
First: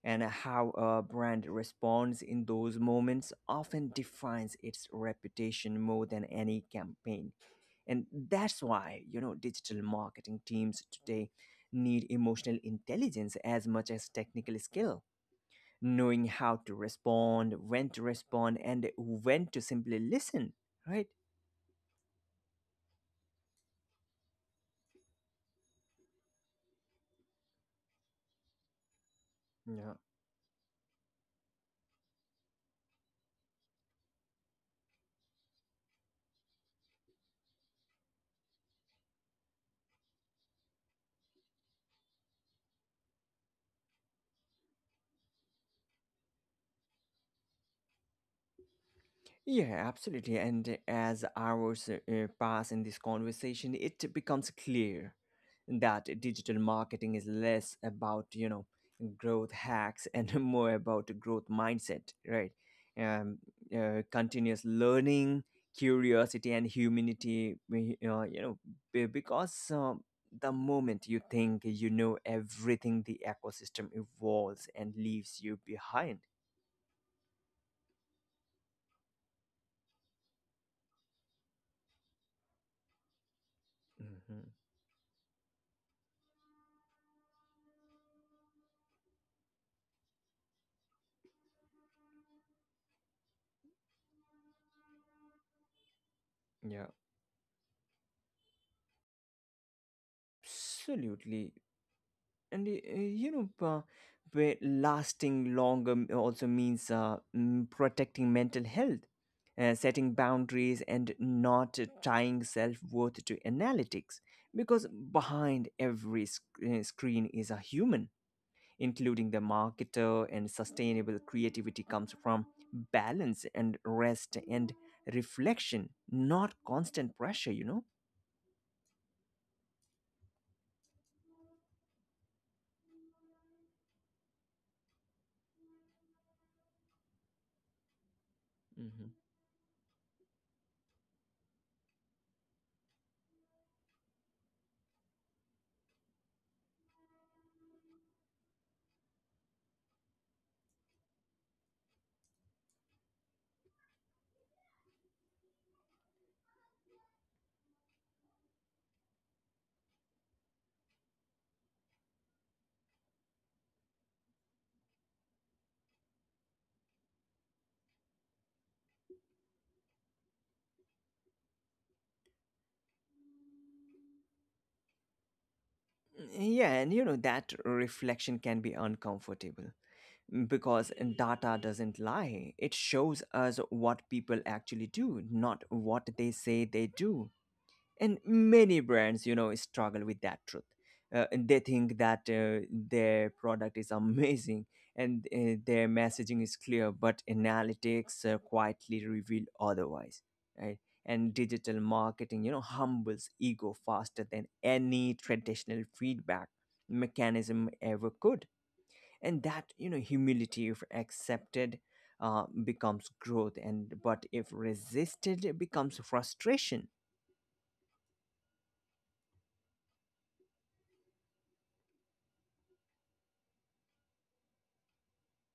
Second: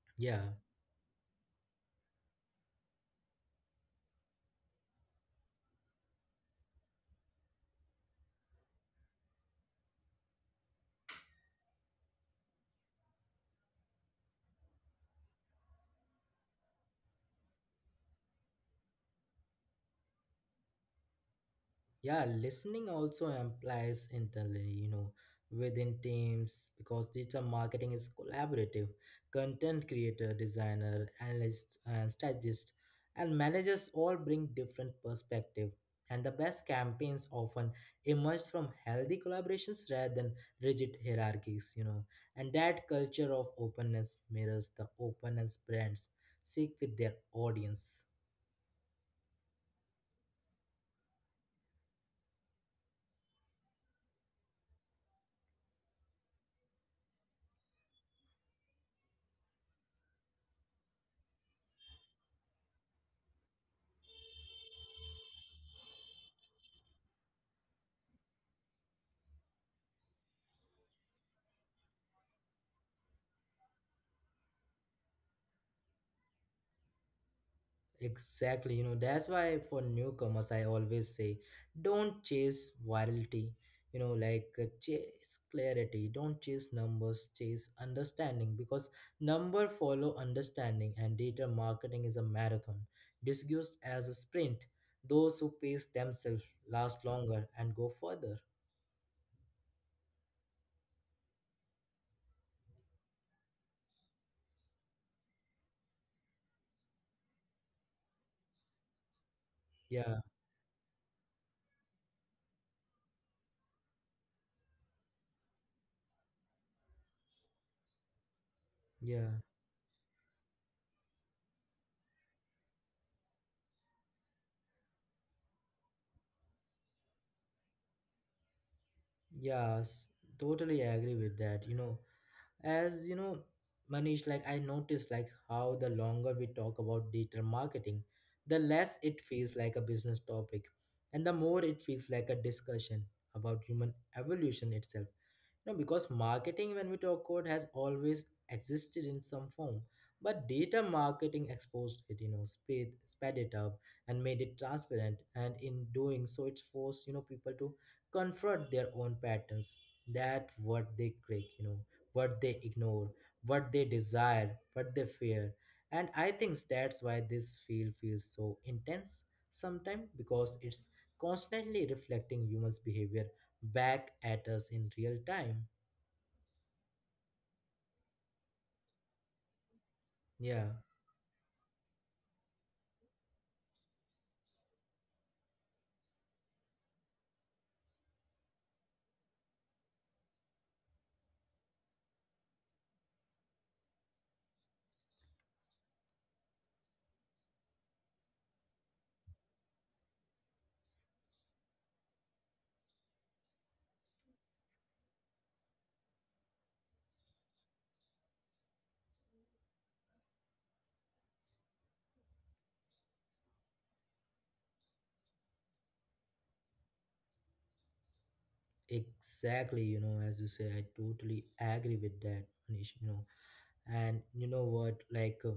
[SPEAKER 2] And
[SPEAKER 1] Yeah.
[SPEAKER 2] how a brand responds in those moments often defines its reputation more than any campaign. And that's why, you know, digital marketing teams today need emotional intelligence as much as technical skill. Knowing how to respond, when to respond, and when to simply listen, right?
[SPEAKER 1] Yeah, listening also implies internally, within teams, because digital marketing is collaborative. Content creator, designer, analyst, and strategist, and managers all bring different perspective. And the best campaigns often emerge from healthy collaborations rather than rigid hierarchies. And that culture of openness mirrors the openness brands seek with their audience.
[SPEAKER 2] Yeah, absolutely. And as hours pass in this conversation, it becomes clear that digital marketing is less about, you know, growth hacks and more about growth mindset, right? Um, Continuous learning, curiosity, and humanity, you know, because the moment you think you know everything, the ecosystem evolves and leaves you behind.
[SPEAKER 1] Exactly, that's why for newcomers, I always say don't chase virality, you know,
[SPEAKER 2] Hmm.
[SPEAKER 1] like uh, chase clarity, don't chase numbers, chase understanding, because number follow understanding, and data marketing is a marathon discussed as a sprint. Those who pace themselves
[SPEAKER 2] Yeah,
[SPEAKER 1] last longer and go further.
[SPEAKER 2] absolutely. And you know where lasting longer also means protecting mental health, setting
[SPEAKER 1] Yeah,
[SPEAKER 2] boundaries and not tying self-worth to analytics because behind every screen is a human,
[SPEAKER 1] yeah,
[SPEAKER 2] including the marketer, and sustainable creativity comes from balance and rest and reflection, not constant pressure, you know.
[SPEAKER 1] yes, totally agree with that. As you know, Manish, like I noticed, like how the longer we talk about digital marketing, the less it feels like a business topic, and the more it feels like a discussion about human evolution itself, because marketing when we talk about has always existed in some form, but data marketing exposed it, sped it up and made it transparent. And in doing so, it's forced people to confront their own patterns, that what they create, what they ignore, what they desire, what they fear. And I think that's why this field feels so intense sometimes, because it's constantly reflecting humans' behavior back at us in real time.
[SPEAKER 2] Yeah, and you know that reflection can be uncomfortable,
[SPEAKER 1] Yeah,
[SPEAKER 2] because data doesn't lie. It shows us what people actually do, not what they say they do. And many brands, you know, struggle with that truth, and they think that their product is amazing and their messaging is clear, but analytics quietly reveal otherwise, right? And digital marketing, you know, humbles ego faster than any traditional feedback mechanism ever could. And that, you know, humility, if accepted, becomes growth, and but if resisted it becomes frustration.
[SPEAKER 1] exactly. As you say, I totally agree with that, Manish. And you know what? Like,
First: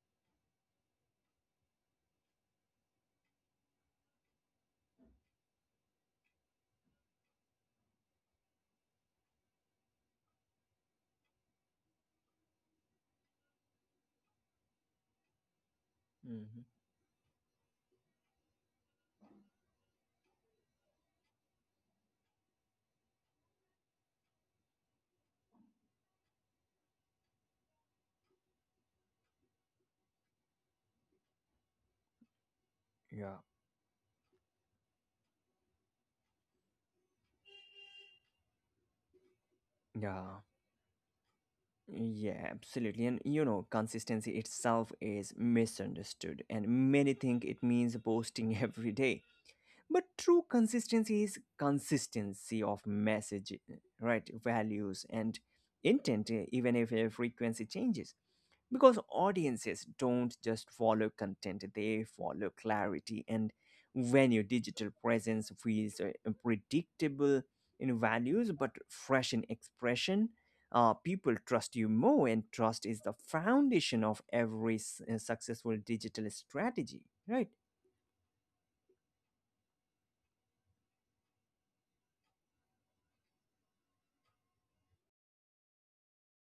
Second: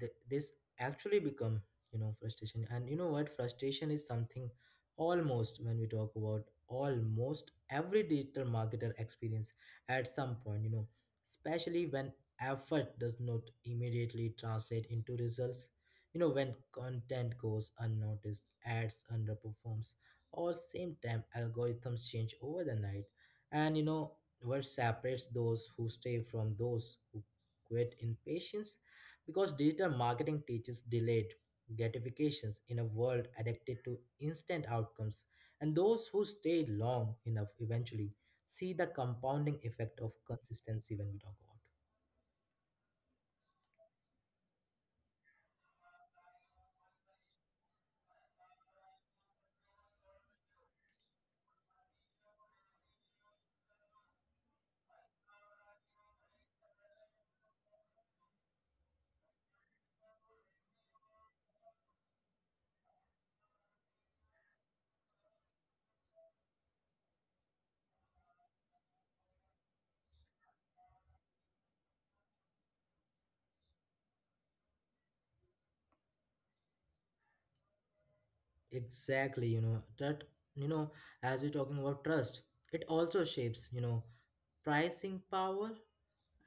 [SPEAKER 1] this actually become frustration. And you know what, frustration is something almost when we talk about almost every digital marketer experience at some point, especially when effort does not immediately translate into results, when
[SPEAKER 2] Mhm.
[SPEAKER 1] content goes unnoticed, ads underperforms, or same time algorithms change over the night. And you know what separates those who stay from those who quit in patience, because digital marketing teaches delayed gratifications in a world
[SPEAKER 2] Yeah,
[SPEAKER 1] addicted to instant outcomes, and those who stay long enough eventually see the compounding effect of
[SPEAKER 2] yeah,
[SPEAKER 1] consistency when we talk about.
[SPEAKER 2] yeah, absolutely. And you know, consistency itself is misunderstood, and many think it means posting every day. But true consistency is consistency of message, right? Values and intent, even if frequency changes. Because audiences don't just follow content, they follow clarity, and when your digital presence feels predictable in values but fresh in expression, people trust you more, and trust is the foundation of every successful digital strategy, right?
[SPEAKER 1] Exactlyyou know, as we're talking about trust, it also shapes, pricing power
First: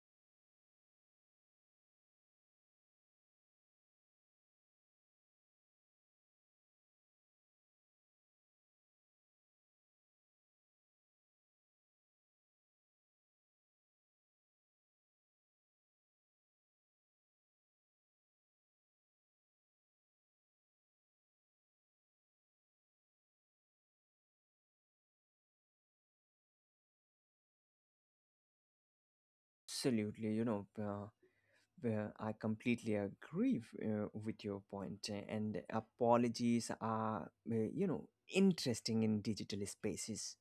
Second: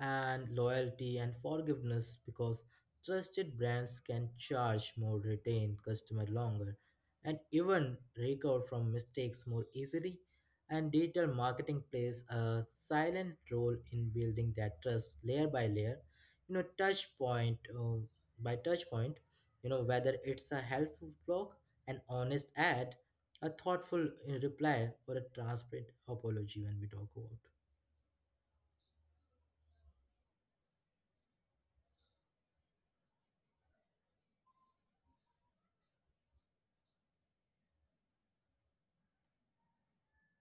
[SPEAKER 1] and loyalty and forgiveness, because trusted brands can charge more, retain customer longer, and even recover from mistakes more easily. And digital marketing plays a silent role in building that trust layer by layer. Touch point by touch point. Whether it's a helpful blog, an honest ad, a thoughtful reply, or a transparent apology when we talk about.
[SPEAKER 2] Absolutely, you know I completely agree with your point, and apologies are, you know, interesting in digital spaces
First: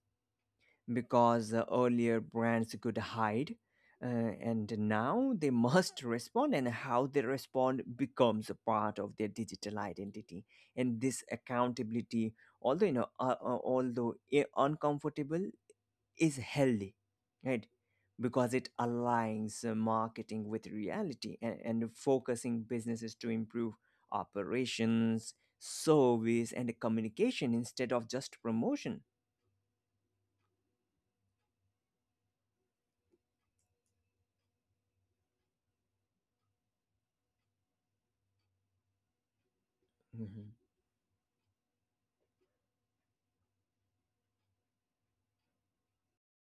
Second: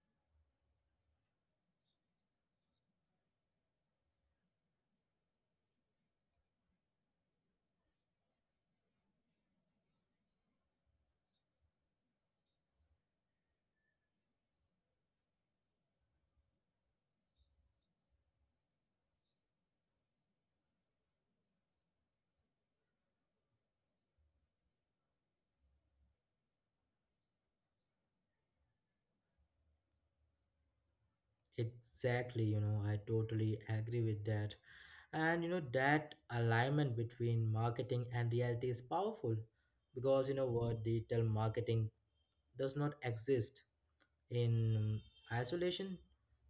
[SPEAKER 2] because earlier brands could hide, and now they must respond, and how they respond becomes a part of their digital identity. And this accountability, although you know, although uncomfortable, is healthy, right? Because it aligns marketing with reality and focusing businesses to improve operations, service, and communication instead of just promotion.
[SPEAKER 1] Exactly, I totally agree with that. And that alignment between marketing and reality is powerful, because you know
[SPEAKER 2] Mhm.
[SPEAKER 1] what, digital marketing does not exist in isolation.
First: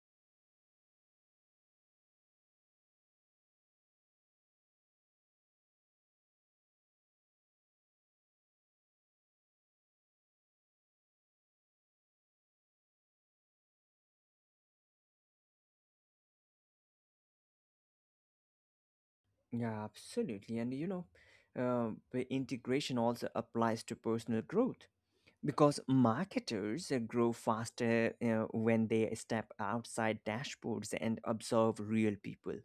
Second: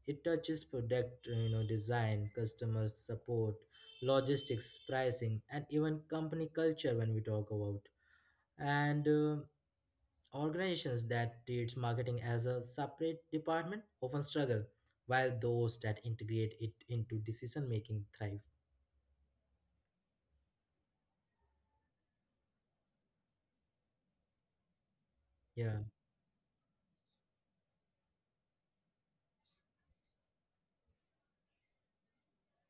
[SPEAKER 1] It touches product, design, customer support, logistics, pricing, and even company culture when we talk about. And organizations that treats marketing as a separate department often struggle, while those that integrate it into decision making thrive.
[SPEAKER 2] Yeah, absolutely. And you know, the integration also applies to personal growth
[SPEAKER 1] Yeah,
[SPEAKER 2] because marketers grow faster when they step outside dashboards and observe real people,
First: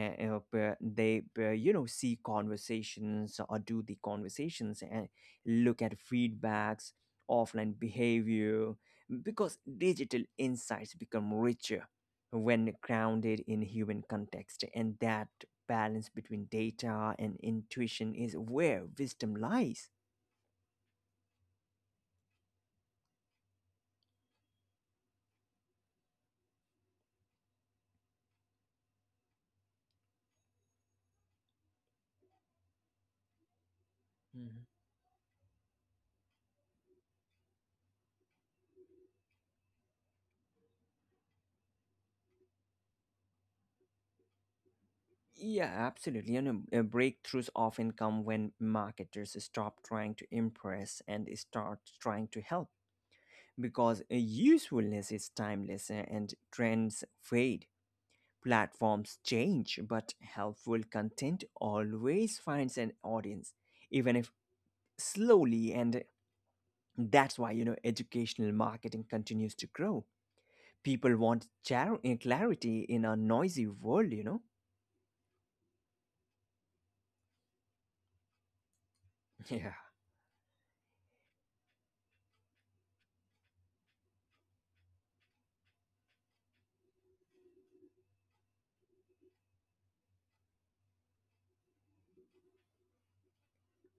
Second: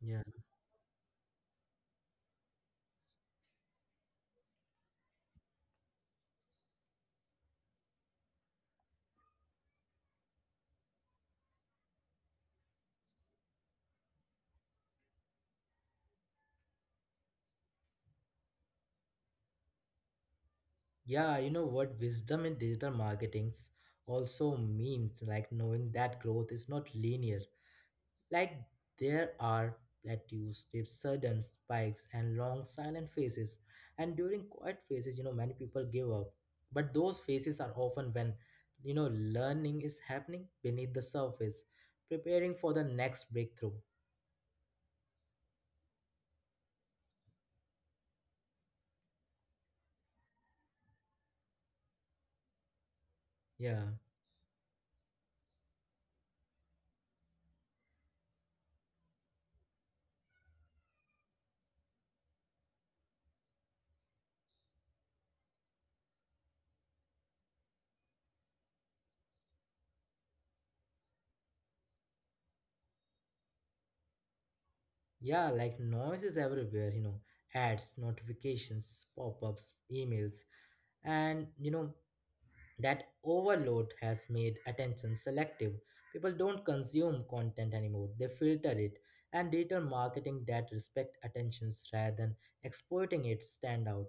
[SPEAKER 1] yeah.
[SPEAKER 2] they, you know, see conversations or do the conversations and look at feedbacks, offline behavior, because digital insights become richer when grounded in human context, and that balance between data and intuition is where wisdom lies.
[SPEAKER 1] Yeah, you know what, wisdom in digital marketings also means like knowing that growth is not linear. Like there are plateaus, with sudden spikes, and long silent phases. And during quiet
[SPEAKER 2] Mhm.
[SPEAKER 1] phases, many people give up. But those phases are often when learning is happening beneath the surface, preparing for the next breakthrough.
[SPEAKER 2] Yeah, absolutely. You know, breakthroughs often come when marketers stop trying to impress and start trying to help
[SPEAKER 1] Yeah.
[SPEAKER 2] because usefulness is timeless, and trends fade. Platforms change, but helpful content always finds an audience, even if slowly. And that's why, you know, educational marketing continues to grow. People want clarity in a noisy world, you know?
[SPEAKER 1] Yeah, like noise is everywhere, ads, notifications, pop ups,
[SPEAKER 2] Yeah.
[SPEAKER 1] emails, and, that overload has made attention selective. People don't consume content anymore, they filter it. And data marketing that respect attentions rather than exploiting it stand out.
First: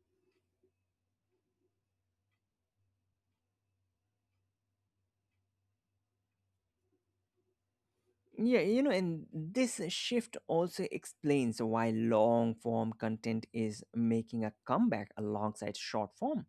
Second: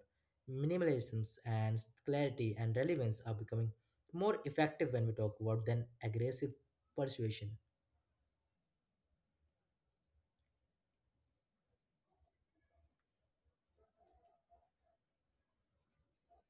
[SPEAKER 1] Minimalisms and clarity and relevance are becoming more effective when we talk about than aggressive persuasion.
[SPEAKER 2] Yeah, you know, and this shift also explains why long form content is making a comeback alongside short form.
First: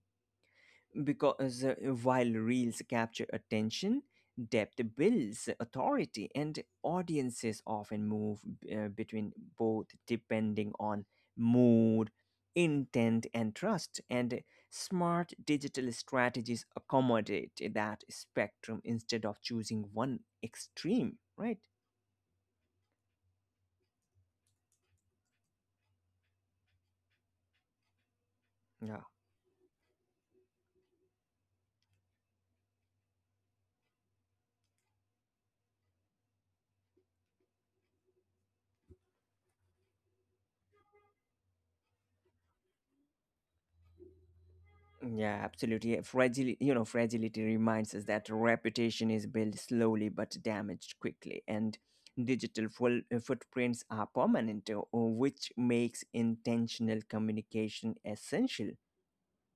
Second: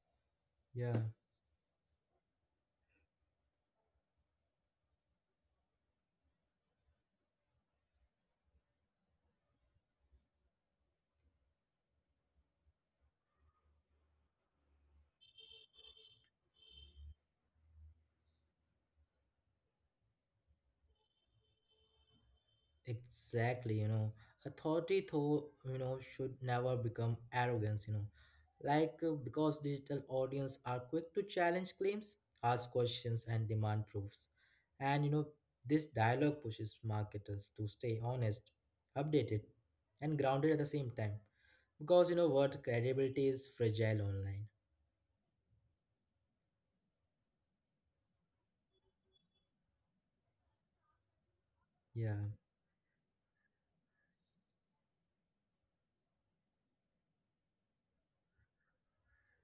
[SPEAKER 1] Yeah.
[SPEAKER 2] Because while reels capture attention, depth builds authority, and audiences often move between both depending on mood, intent, and trust. And smart digital strategies accommodate that spectrum instead of choosing one extreme, right?
[SPEAKER 1] Exactly, authority though, should never become arrogance, you know,
[SPEAKER 2] Yeah.
[SPEAKER 1] like uh, because digital audience are quick to challenge claims, ask questions, and demand proofs. And this dialogue pushes marketers to stay honest, updated, and grounded at the same time, because you know what, credibility is fragile online.
[SPEAKER 2] Yeah, absolutely. Fragile, you know, fragility reminds us that reputation is built slowly but damaged quickly, and
[SPEAKER 1] Yeah,
[SPEAKER 2] digital footprints are permanent, which makes intentional communication essential.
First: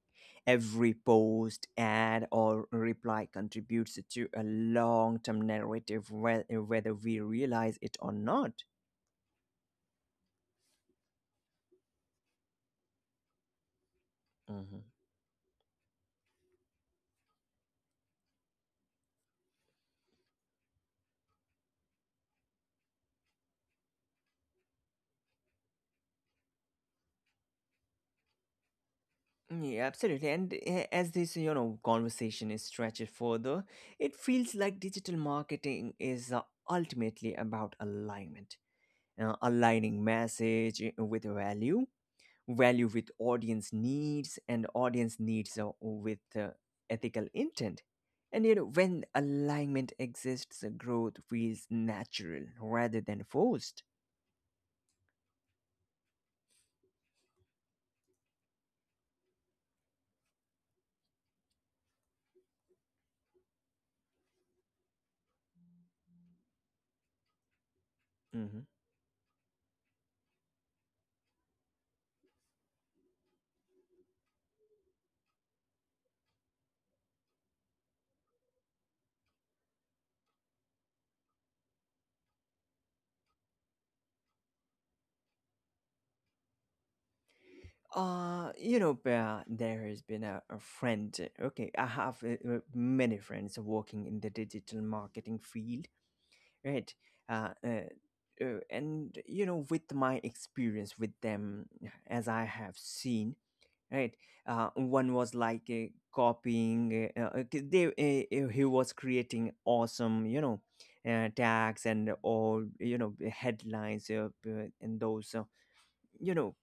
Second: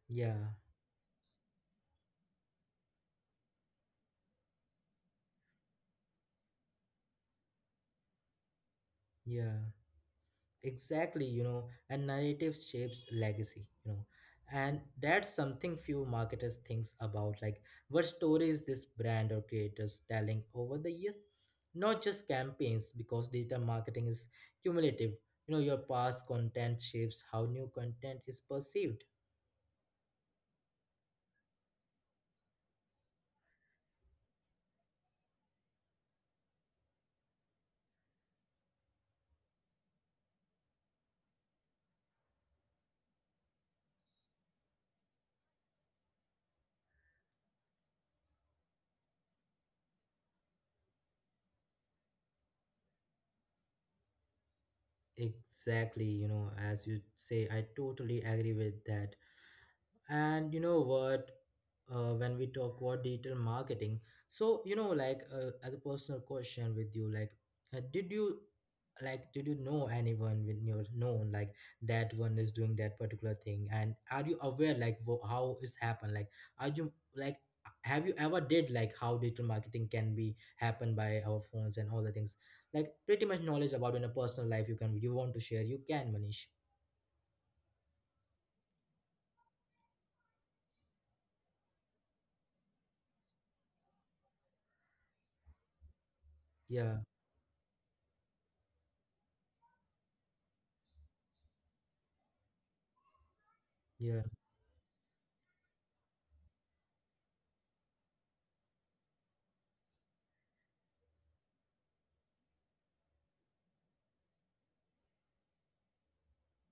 [SPEAKER 1] yeah,
[SPEAKER 2] Every post, ad, or reply contributes to a long-term narrative, whether we realize it or not.
[SPEAKER 1] yeah. Exactly. And narrative shapes legacy, and that's something few marketers thinks about, like what stories this brand or creators telling over the years, not just campaigns, because data marketing is cumulative, your past content shapes how new content is perceived.
[SPEAKER 2] Yeah, absolutely. And as this, you know, conversation is stretched further, it feels like digital marketing is ultimately about alignment, aligning message with value, value with audience needs, and audience needs with ethical intent. And you know, when alignment exists, growth feels natural rather than forced.
[SPEAKER 1] Exactly. As you say, I totally agree with that. And you know what, when we talk about digital marketing, so as a personal question with you, like did you,
[SPEAKER 2] Mm-hmm.
[SPEAKER 1] like did you know anyone when you're known, like that one is doing that particular thing, and are you aware, like how it's happened, like are you, like have you ever did, like how digital marketing can be happen by our phones and all the things, like pretty much knowledge about in a personal life, you can, you want to share, you can, Manish?
[SPEAKER 2] You know, there has been a friend. Okay, I have many friends working in the digital marketing field,
[SPEAKER 1] Yeah,
[SPEAKER 2] right? Uh, uh, and you know, with my experience with them, as I have seen,
[SPEAKER 1] yeah,
[SPEAKER 2] right? One was like copying. They he was creating awesome, you know, tags and all, you know, headlines and those. You know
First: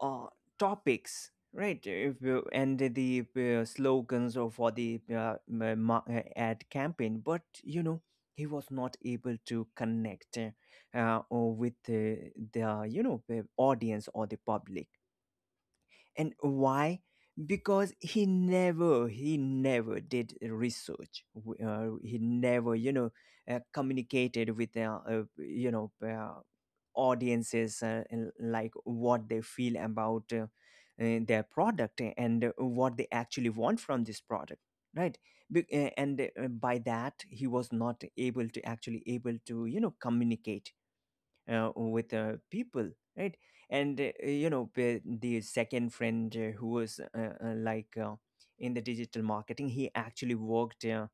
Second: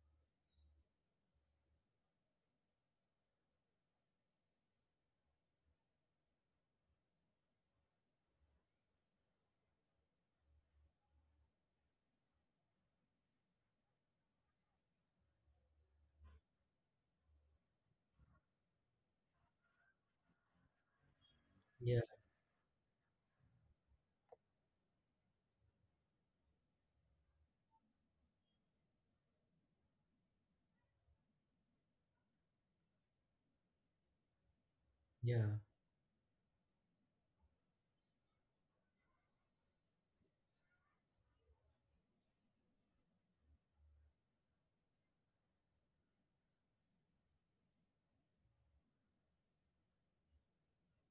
[SPEAKER 2] uh, topics, right? if, you- And the slogans or for the ad campaign, but you know he was not able to connect or with the, you know, the audience or the public. And why? Because he never did research.
[SPEAKER 1] yeah,
[SPEAKER 2] He never, you know, communicated with, you know, audiences and like what they feel about their product and what they actually want from this product, right?
[SPEAKER 1] yeah,
[SPEAKER 2] Be- and By that, he was not able to actually able to, communicate with people, right? And the second friend who was uh, like uh, in the digital marketing, he actually worked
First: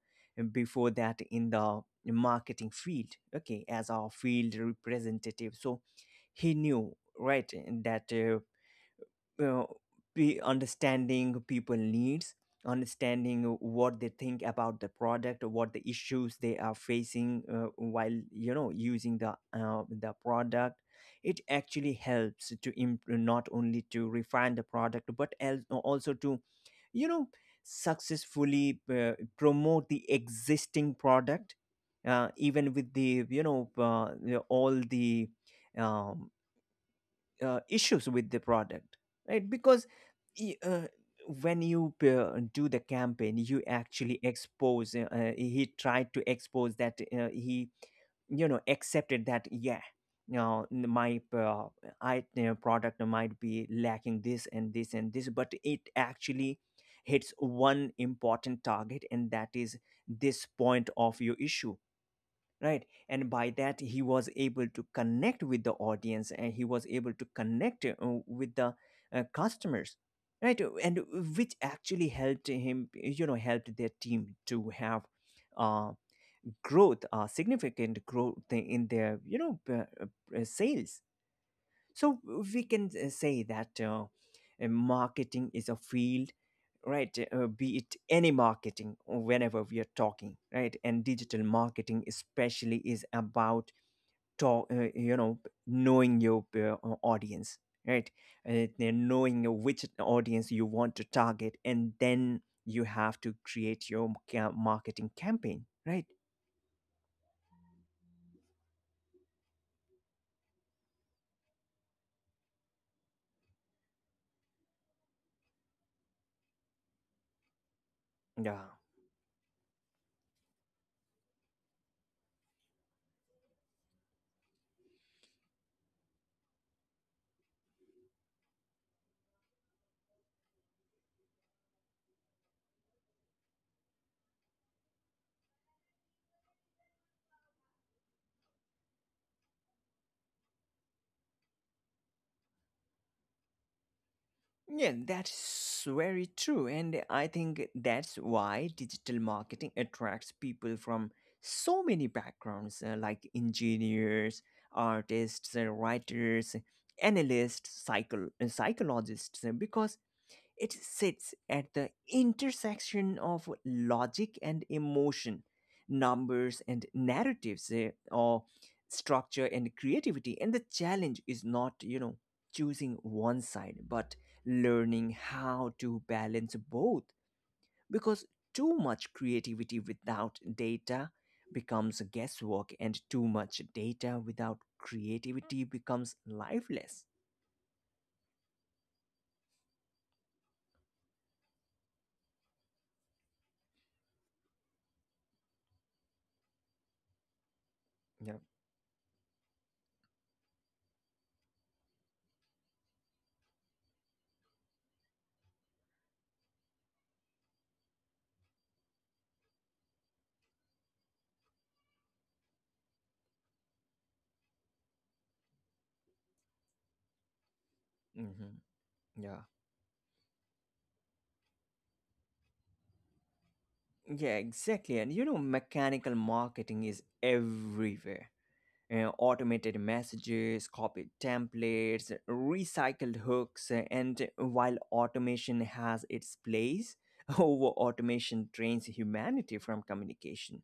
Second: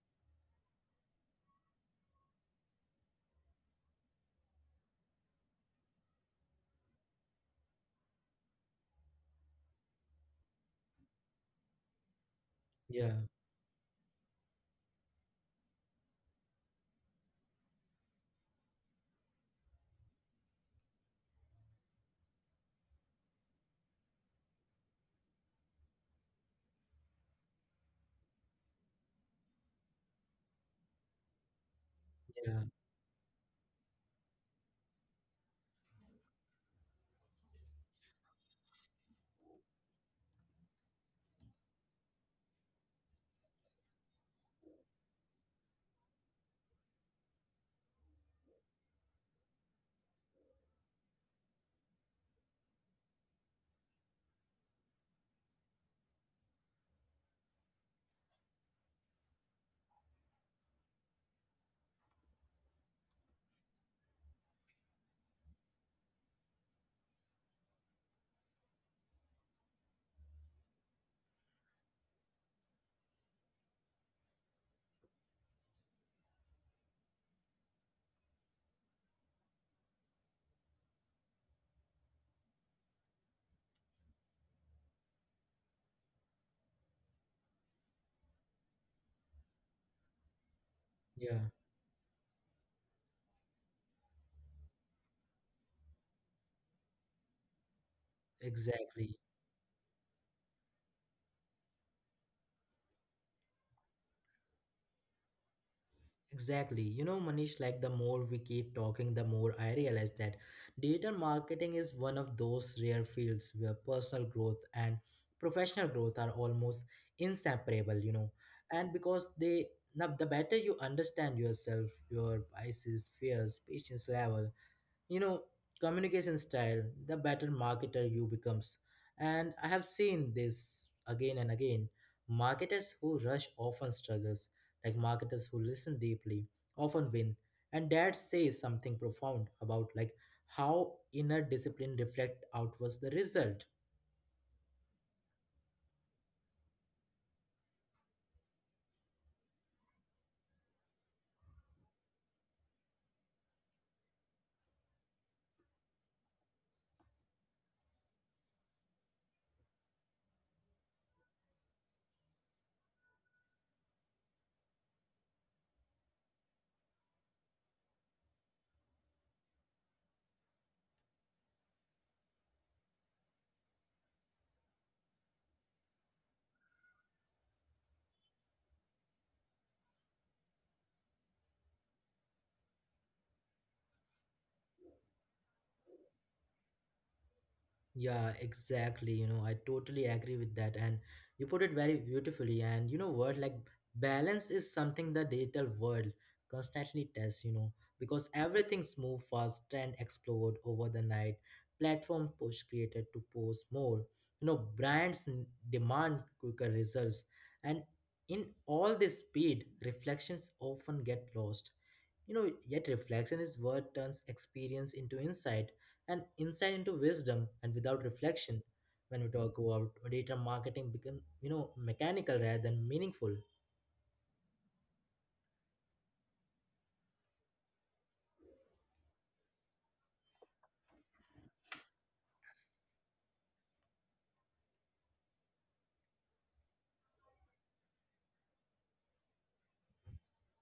[SPEAKER 2] before that in the marketing field, okay, as our field representative. So he knew, right, that uh, be understanding people needs,
[SPEAKER 1] yeah,
[SPEAKER 2] understanding what they think about the product, what the issues they are facing while using the the product. It actually helps to not only to refine the product but also to, you know successfully promote the existing product,
[SPEAKER 1] yeah.
[SPEAKER 2] even with the, all the um, issues with the product, right? Because y- uh, when you do the campaign, you actually expose he tried to expose that, he, accepted that, yeah, my I product might be lacking this and this and this, but it actually hits one important target, and that is this point of your issue, right? And by that, he was able to connect with the audience, and he was able to connect with the customers, right? And which actually helped him, helped their team to have uh, growth, significant growth in their, sales. So we can say that marketing is a field, right? Be it any marketing or whenever we are talking, right? And
[SPEAKER 1] Yeah,
[SPEAKER 2] digital marketing especially is about talk knowing your audience, right? Then
[SPEAKER 1] exactly.
[SPEAKER 2] knowing which audience you want to target, and then you have to create your marketing campaign, right?
[SPEAKER 1] Exactly. Manish, like the more we keep talking, the more I realize that digital marketing is one of those rare fields where personal growth and professional growth are almost inseparable.
[SPEAKER 2] Yeah,
[SPEAKER 1] And because they now, the better you understand yourself, your biases, fears, patience level, you know communication style, the better marketer you becomes. And I have seen this again and again, marketers who rush often struggles, like marketers who listen deeply often win. And that says something profound about like how inner discipline reflect outwards the result.
[SPEAKER 2] yeah, that's very true. And I think that's why digital marketing attracts people from so many backgrounds, like engineers, artists, writers, analysts, psychologists, because it sits at the intersection of logic and emotion, numbers and narratives, or structure and creativity. And the challenge is not, choosing one side, but learning how to balance both. Because too much creativity without data becomes guesswork, and too much data without creativity becomes lifeless.
[SPEAKER 1] Yeah, exactly. I totally agree with that. And you put it very beautifully. And you know what? Like, balance is something the digital world constantly tests, you know, because
[SPEAKER 2] Yeah.
[SPEAKER 1] everything's moved fast and explode over the night. Platform push created to post more. You know, brands demand quicker results. And in all this speed, reflections often get lost. You know, yet reflection is what turns experience into insight and insight into wisdom and without reflection
[SPEAKER 2] Hmm.
[SPEAKER 1] when we
[SPEAKER 2] Yeah.
[SPEAKER 1] talk about data marketing become mechanical rather than meaningful.
[SPEAKER 2] Yeah, exactly. And you know, mechanical marketing is everywhere. Automated messages, copied templates, recycled hooks, and while automation has its place, over automation trains humanity from communication,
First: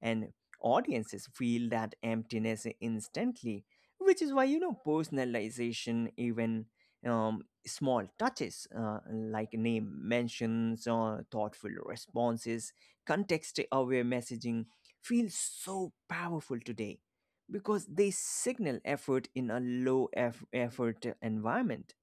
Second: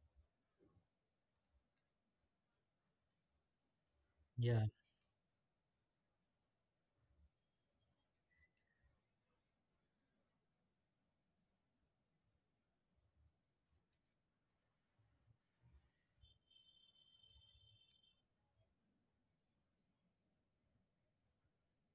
[SPEAKER 2] and audiences feel that emptiness instantly, which is why, you
[SPEAKER 1] Yeah.
[SPEAKER 2] know, personalization, even small touches like name mentions or thoughtful responses, context aware messaging, feel so powerful today, because they signal effort in a low effort environment.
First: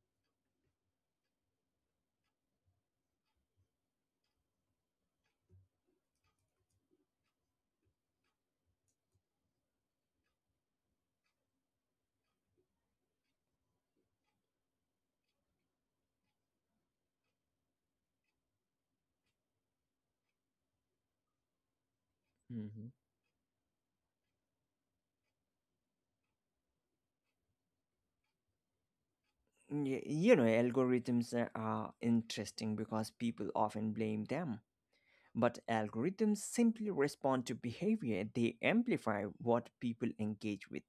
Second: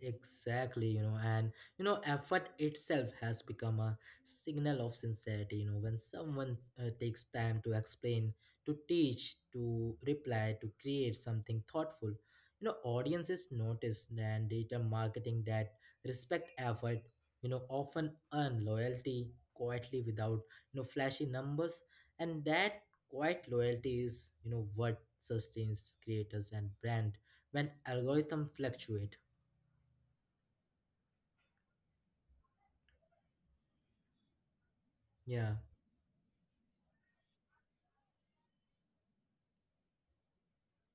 [SPEAKER 1] Exactly, you know, and you know, effort itself has become a signal of sincerity. You know, when someone takes time to explain, to teach, to reply, to create something thoughtful, you know, audiences notice and data marketing that respect effort, you know, often earn loyalty quietly without flashy numbers, and that
[SPEAKER 2] Mhm.
[SPEAKER 1] quiet loyalty is what sustains creators and brand when algorithm fluctuate.
[SPEAKER 2] You know, algorithms are interesting because people often blame them.
[SPEAKER 1] Yeah.
[SPEAKER 2] But algorithms simply respond to behavior, they amplify what people engage with.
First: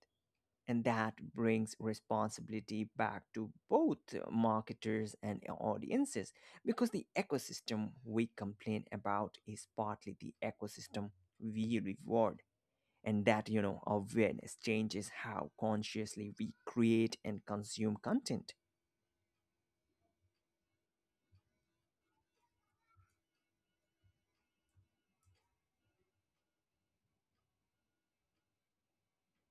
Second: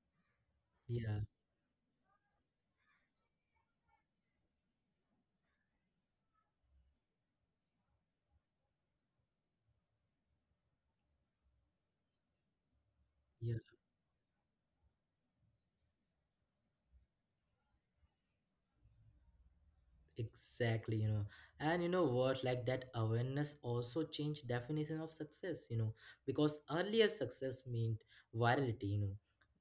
[SPEAKER 2] And that
[SPEAKER 1] Yeah,
[SPEAKER 2] brings responsibility back to both marketers and audiences, because the ecosystem we complain about is partly the ecosystem we reward. And that,
[SPEAKER 1] yeah.
[SPEAKER 2] you know, awareness changes how consciously we create and consume content.
[SPEAKER 1] exactly you know, and you know what? Like, that awareness also changed definition of success, you know, because earlier success meant virality, you know,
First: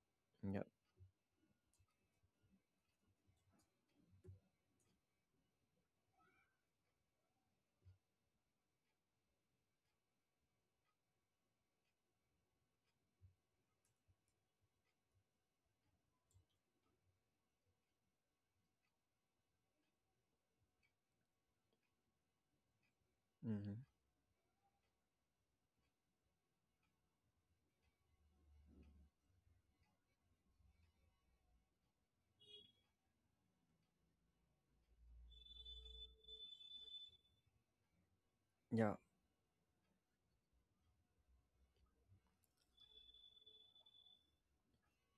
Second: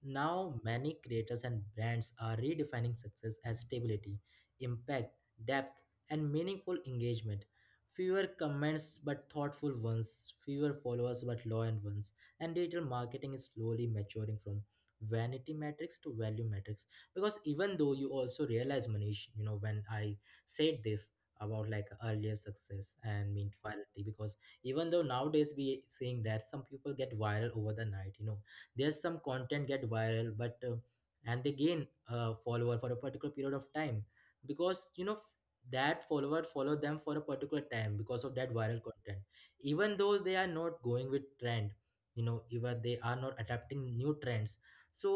[SPEAKER 1] now
[SPEAKER 2] Yeah.
[SPEAKER 1] many creators and brands are redefining success as stability, impact, depth, and meaningful engagement. Fewer comments but thoughtful ones, fewer followers but loyal ones, and digital marketing is slowly maturing from vanity metrics to value metrics, because even though you also realize, Manish, you know, when I said this about like earlier success and mean
[SPEAKER 2] Mhm.
[SPEAKER 1] virality, because even though nowadays we seeing that some people get viral over the night, you know, there's some content get viral, but and they gain a follower for a particular period of time, because you know that follower follow them for a particular time because of that viral
[SPEAKER 2] Yeah.
[SPEAKER 1] content. Even though they are not going with trend, you know, even they are not adapting new trends, so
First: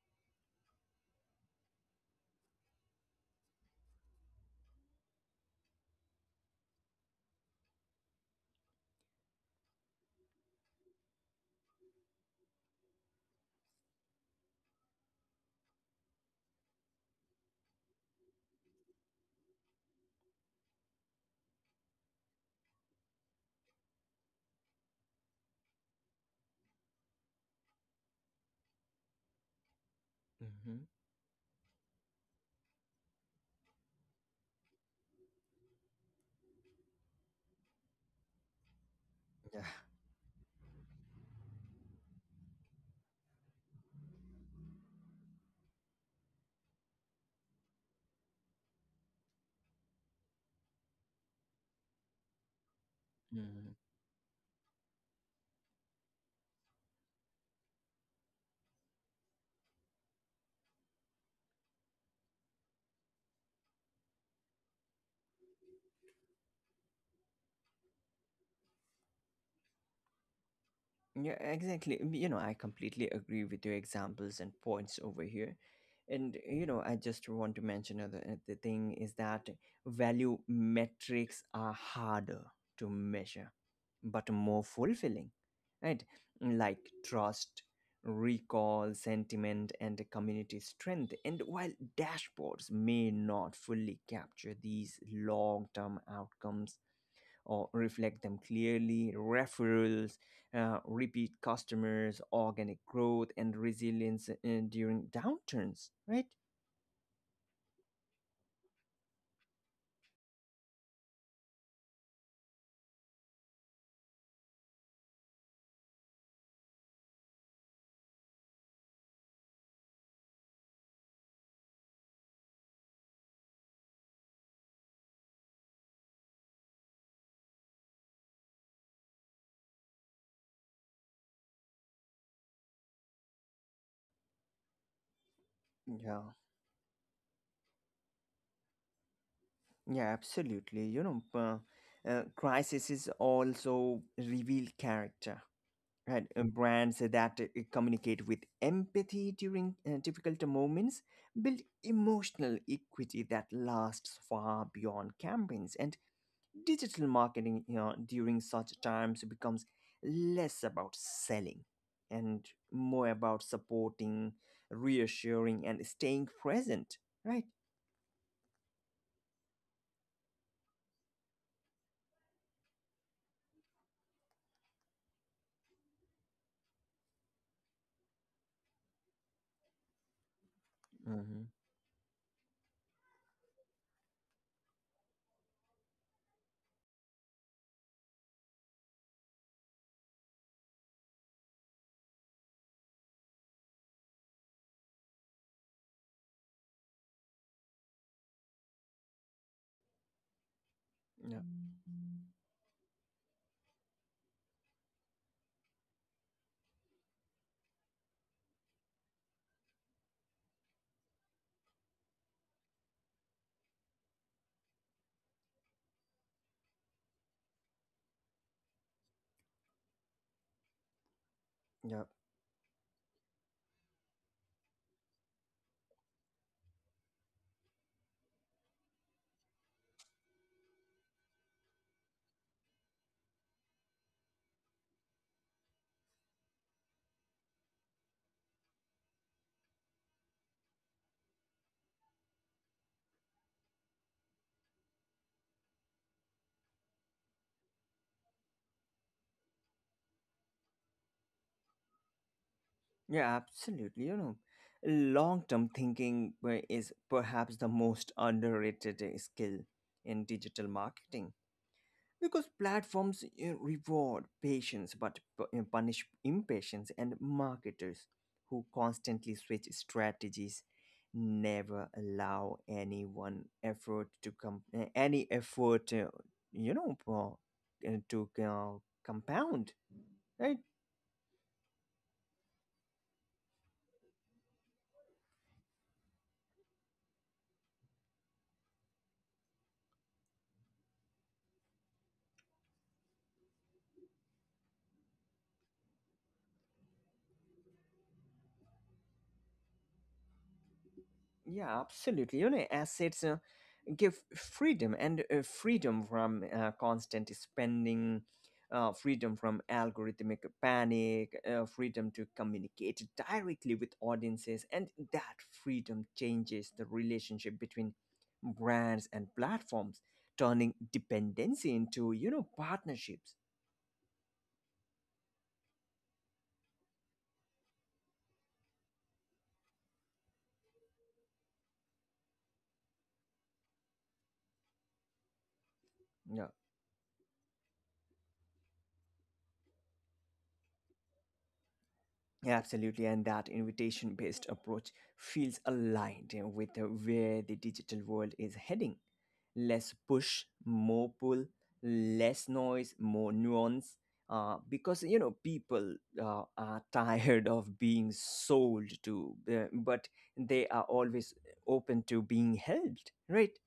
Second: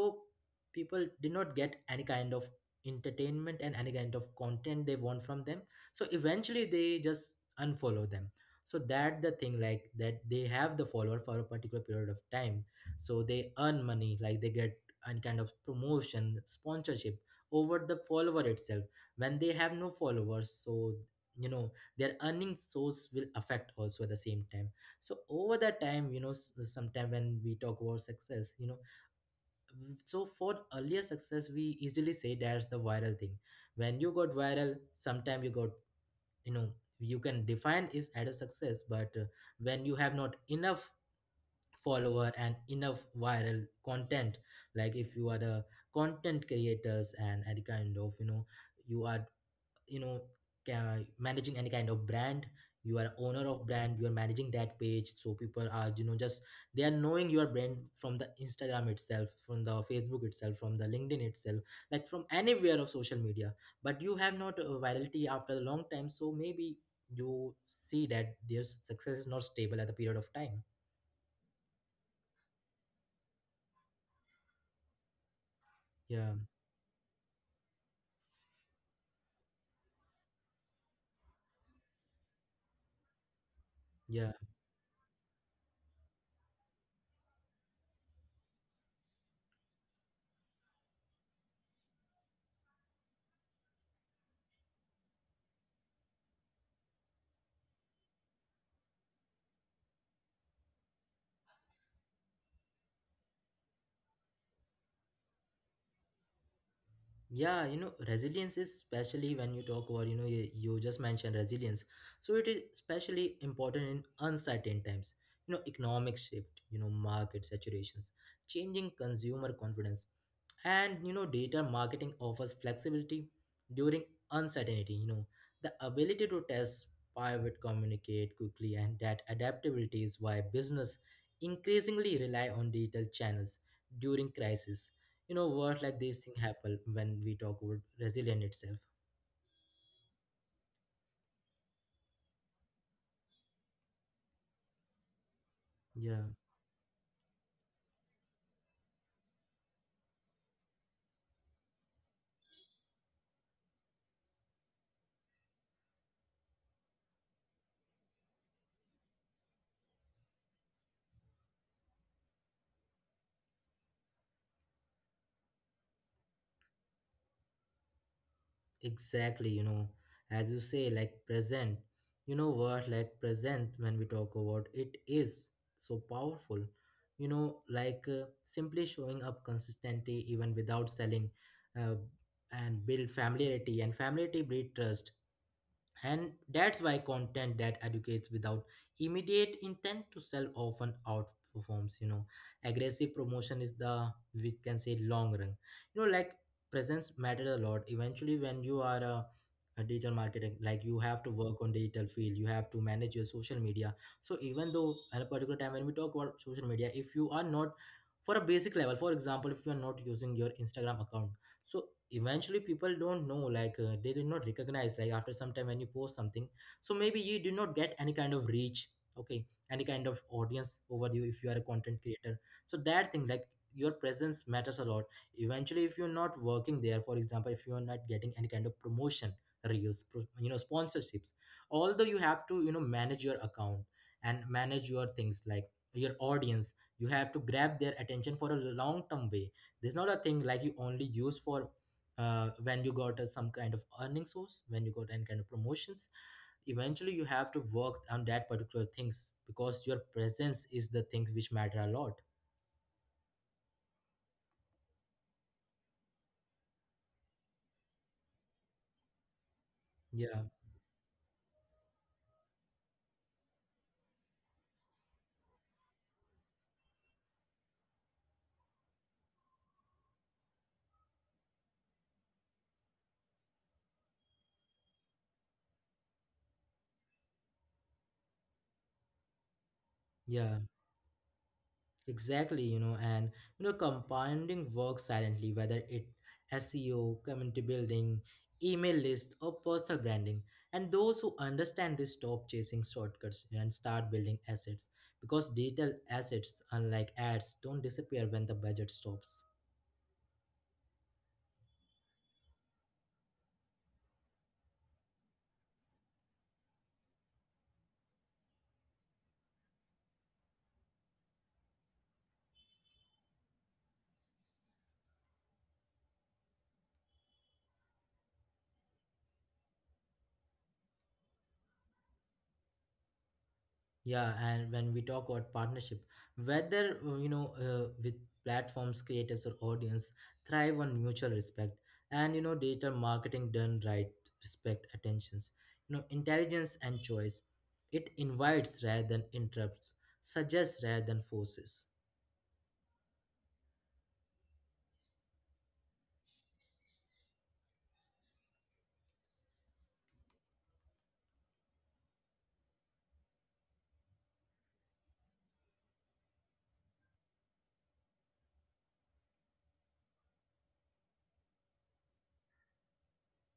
[SPEAKER 1] people did not get any kind of entertainment and any kind of content they want from them, so eventually they just unfollow them. So that the thing like that they have the follower for a particular period of time, so they earn money, like they get any kind of promotion, sponsorship over the follower itself. When they have no followers, so you know, their earning source will affect also at the same time. So over that time, you know, sometime when we talk about success, you know, so for
[SPEAKER 2] Mm-hmm.
[SPEAKER 1] earlier success we easily say that's the viral thing. When you got viral sometime, you got, you know, you can define is at a success, but
[SPEAKER 2] Yeah.
[SPEAKER 1] when you have not enough follower and enough viral content, like if you are the content creators and any kind of, you know, you are, you know, managing any kind of brand, you are owner of
[SPEAKER 2] Mm-hmm.
[SPEAKER 1] brand, you are managing that page, so people are, you know, just they are knowing your brand from the instagram itself, from the facebook itself, from the linkedin itself, like from anywhere of social media, but you have not virality after a long time, so maybe you see that their success is not stable at the period of time.
[SPEAKER 2] Yeah, exactly. You know, I completely agree with your examples and points over here.
[SPEAKER 1] yeah
[SPEAKER 2] And, you know, I just want to mention other, the thing is that value metrics are harder to measure, but
[SPEAKER 1] yeah
[SPEAKER 2] more fulfilling, right? Like trust, recall, sentiment, and community strength. And while dashboards may not fully capture these long term outcomes, or reflect them clearly. Referrals, repeat customers, organic growth, and resilience during downturns, right?
[SPEAKER 1] yeah You know, resilience is especially when you talk about, you know, you just mentioned resilience, so it is especially important in uncertain times, you know, economic shift, you know, market saturations, changing consumer confidence, and you know, data marketing offers flexibility during uncertainty. You know, the ability to test, pivot, communicate quickly, and that adaptability is why business increasingly rely on digital channels during crisis. You know what, like
[SPEAKER 2] Yeah,
[SPEAKER 1] these things happen when we talk about resilient itself.
[SPEAKER 2] yeah, absolutely. You know, crises also reveal character, right?
[SPEAKER 1] Yeah.
[SPEAKER 2] Brands that communicate with empathy during difficult moments build emotional equity that lasts far beyond campaigns. And digital marketing, you know, during such times becomes less about selling, and more about supporting, reassuring, and staying present, right?
[SPEAKER 1] Exactly, you know, as you say, like present, you know what, like present, when we talk about it is so powerful, you know, like simply showing up consistently even without selling,
[SPEAKER 2] Mm-hmm.
[SPEAKER 1] uh, and build familiarity, and familiarity breed trust. And that's why content that educates without immediate intent to sell often outperforms, you know. Aggressive promotion is the, we can say, long run. You know, like presence mattered a lot eventually when you are a digital marketing, like you have to
[SPEAKER 2] Yeah,
[SPEAKER 1] work on digital field, you have to manage your social media. So even though at a particular time when we talk about social media, if you are not for a basic level, for example, if you are not using your instagram account, so eventually people don't know, like they did not recognize, like after some time when you post something, so maybe you do not get any kind of reach, okay, any kind of audience over you if you are a content
[SPEAKER 2] yeah,
[SPEAKER 1] creator. So that thing like your presence matters a lot eventually. If you're not working there, for example, if you're not getting any kind of promotion, reels, you know, sponsorships, although you have to, you know, manage your account and manage your things, like your audience, you have to grab their attention for a long term way. There's not a thing like you only use for when you got some kind of earning source, when you got any kind of promotions, eventually you have to work on that particular things, because your presence is the things which matter a lot.
[SPEAKER 2] yeah, absolutely. You know, long term thinking is perhaps the most underrated skill in
[SPEAKER 1] Yeah.
[SPEAKER 2] digital marketing. Because platforms reward patience but punish impatience, and marketers who constantly switch strategies never allow anyone effort to come any effort, you know to compound, right?
[SPEAKER 1] yeah Exactly, you know, and you know, compounding work silently, whether it SEO, community building, email list, or personal branding. And those who understand this stop chasing shortcuts and start building assets, because digital assets, unlike ads, don't disappear when the budget stops.
[SPEAKER 2] Yeah, absolutely. You know, assets give freedom, and freedom from constant spending, freedom from algorithmic panic, freedom to communicate directly with audiences, and that freedom changes the relationship between brands and platforms, turning dependency into, you know, partnerships.
[SPEAKER 1] Yeah, and when we talk about partnership, whether you know with platforms, creators, or audience, thrive on mutual respect, and you know, data marketing done right, respect attentions, you know,
[SPEAKER 2] Yeah.
[SPEAKER 1] intelligence and choice. It invites rather than interrupts, suggests rather than forces.
[SPEAKER 2] Absolutely, and that invitation based approach feels aligned with where the digital world is heading. Less push, more pull, less noise, more nuance. Because you know people are tired of being sold to, but they are always open to being helped, right?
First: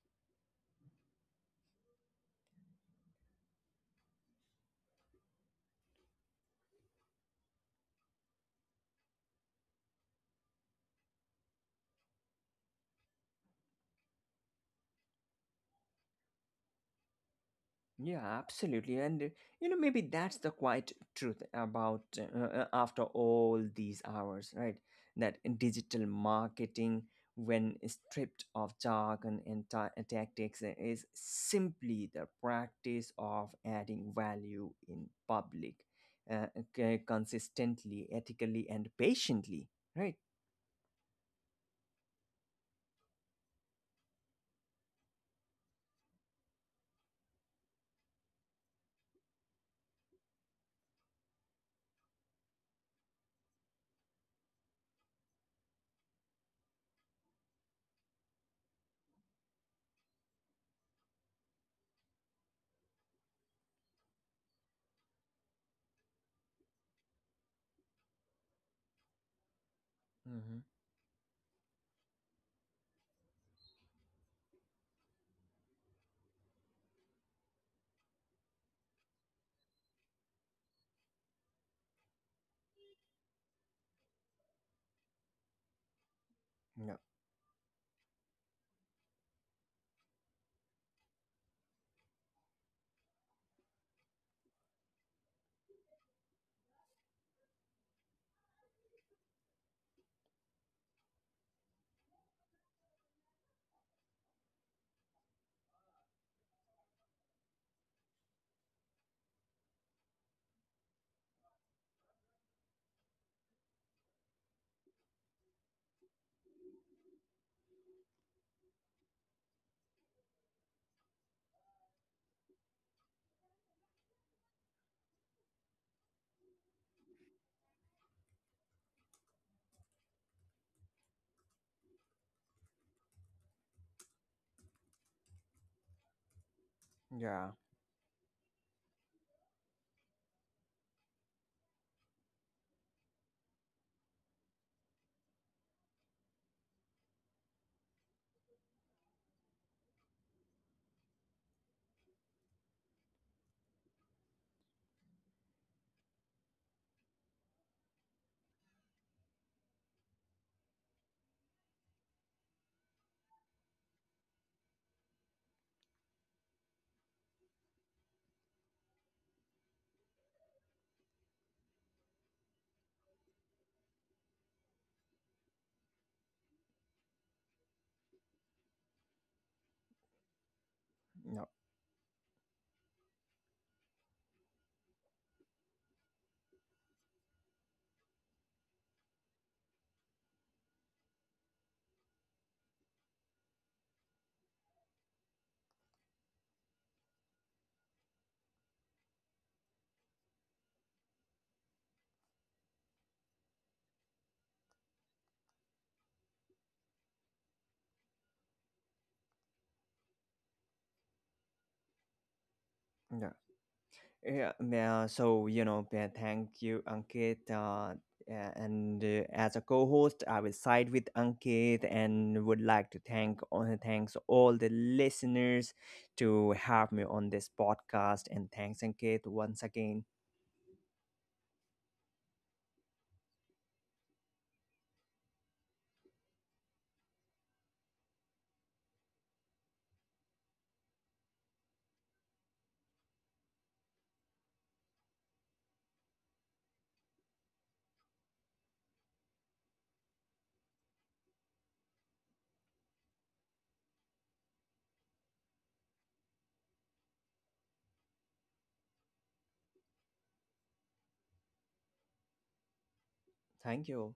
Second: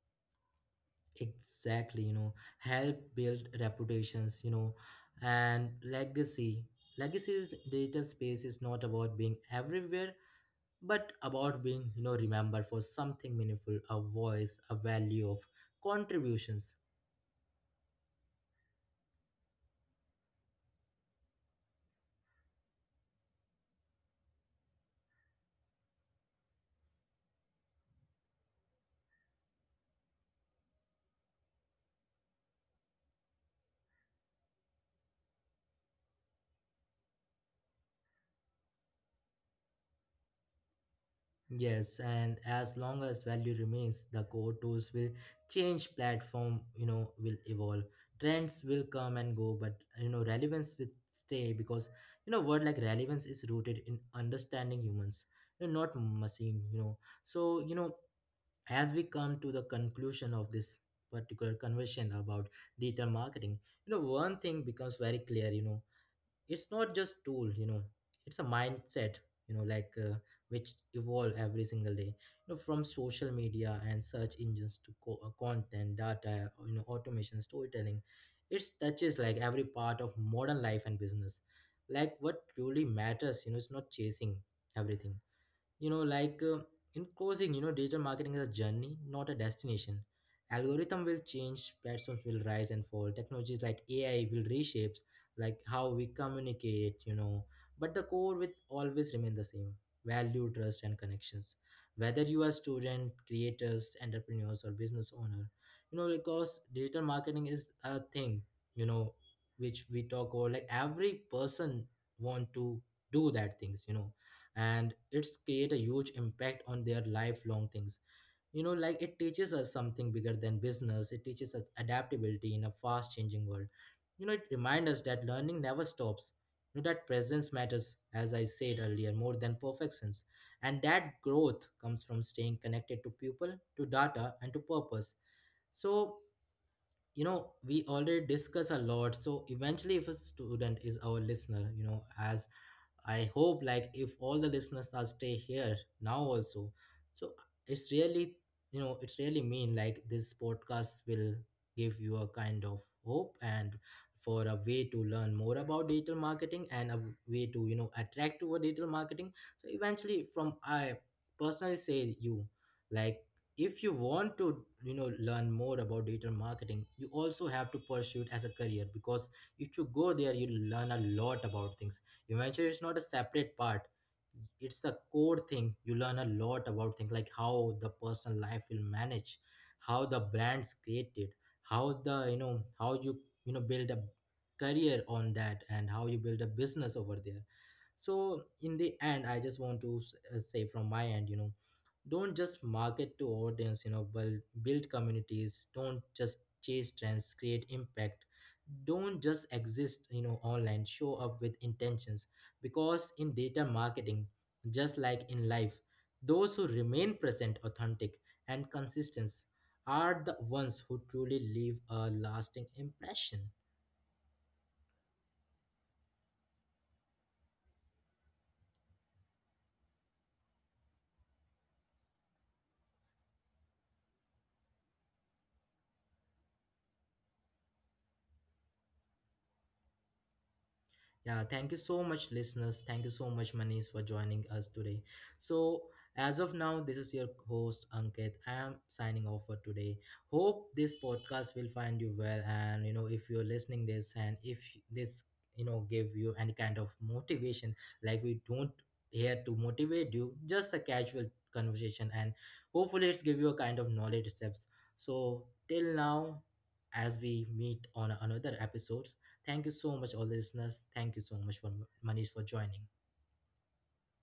[SPEAKER 1] Exactly, you know, help build reputations, you know, and legacy. Legacy is digital space is not about being everywhere but about being, you know, remembered for something meaningful, a voice, a value of contributions.
[SPEAKER 2] Yeah, absolutely. And you know, maybe that's the quiet truth about after all these hours, right? That in digital marketing, when stripped of jargon and tactics, is simply the practice of adding value in public, uh, consistently, ethically, and patiently, right?
[SPEAKER 1] Yes, and as long as value remains the core, tools will change, platform, you know, will evolve, trends will come and go, but you know, relevance will stay, because you know, word like relevance is rooted in understanding humans, you know, not machine. You know, so you know, as we come to the conclusion of this particular conversation about digital marketing, you know, one thing becomes very clear, you know, it's not just tool, you know, it's a mindset, you know, like
[SPEAKER 2] Mm-hmm.
[SPEAKER 1] which evolve every single day, you know, from social media and search engines to content, data, you know, automation, storytelling, it touches like every part of modern life and business. Like, what truly matters, you know, it's not chasing everything, you know, like in
[SPEAKER 2] Yeah.
[SPEAKER 1] closing, you know, digital marketing is a journey, not a destination. Algorithm will change, platforms will rise and fall, technologies like AI will reshape like how we communicate, you know, but the core will always remain the same: value, trust, and connections. Whether you are student, creators, entrepreneurs, or business owner, you know, because digital marketing is a thing, you know, which we talk about, like every person want to do that things, you know, and it's create a huge impact on their lifelong things. You know, like it teaches us something bigger than business, it teaches us adaptability in a fast changing world. You know, it reminds us that learning never stops, you know, that presence matters, as I said earlier, more than perfections, and that growth comes from staying connected to people, to data, and to purpose. So, you know,
[SPEAKER 2] Yeah.
[SPEAKER 1] we already discuss a lot, so eventually if a student is our listener, you know, has I hope, like if all the listeners are stay here now also. So it's really, you know, it's really mean like this podcast will give you a kind of hope and for a way to learn more about digital marketing and a way to, you know, attract toward digital marketing. So eventually from I personally say you, like if you want to, you know, learn more about digital marketing, you also have to pursue it as a career, because if you go there you learn a lot about things. Eventually, it's not a separate part. It's a core thing. You learn a lot about things like how the personal life will manage, how the brand's created,
[SPEAKER 2] Yeah.
[SPEAKER 1] how the, you know, how you, you know, build a career on that, and how you build a business over there. So in the end, I just want to say from my end, you know, don't just market to audience, you know, but build communities, don't just chase trends, create impact, don't just exist, you know, online, show up with intentions, because in data marketing, just like in life, those who remain present, authentic, and consistent are the ones who truly leave a lasting
[SPEAKER 2] Yeah.
[SPEAKER 1] impression.
[SPEAKER 2] Yeah, thank you, Ankit. Yeah, and as a co-host, I will side with Ankit and would like to thanks all the listeners to have me on this podcast. And thanks, Ankit, once again.
[SPEAKER 1] Yeah, thank you so much, listeners. Thank you so much, Manish, for joining us today. So, as of now, this is your host, Ankit. I am signing off for today. Hope this podcast will find you well. And, you know, if you're listening this and if this, you know, give you any kind of motivation, like we don't here to motivate you, just a casual conversation. And hopefully it's give you a kind of knowledge steps. So, till now, as we meet on another episode, thank you so much, all the listeners. Thank you so much for Manish for joining.
[SPEAKER 2] Thank you.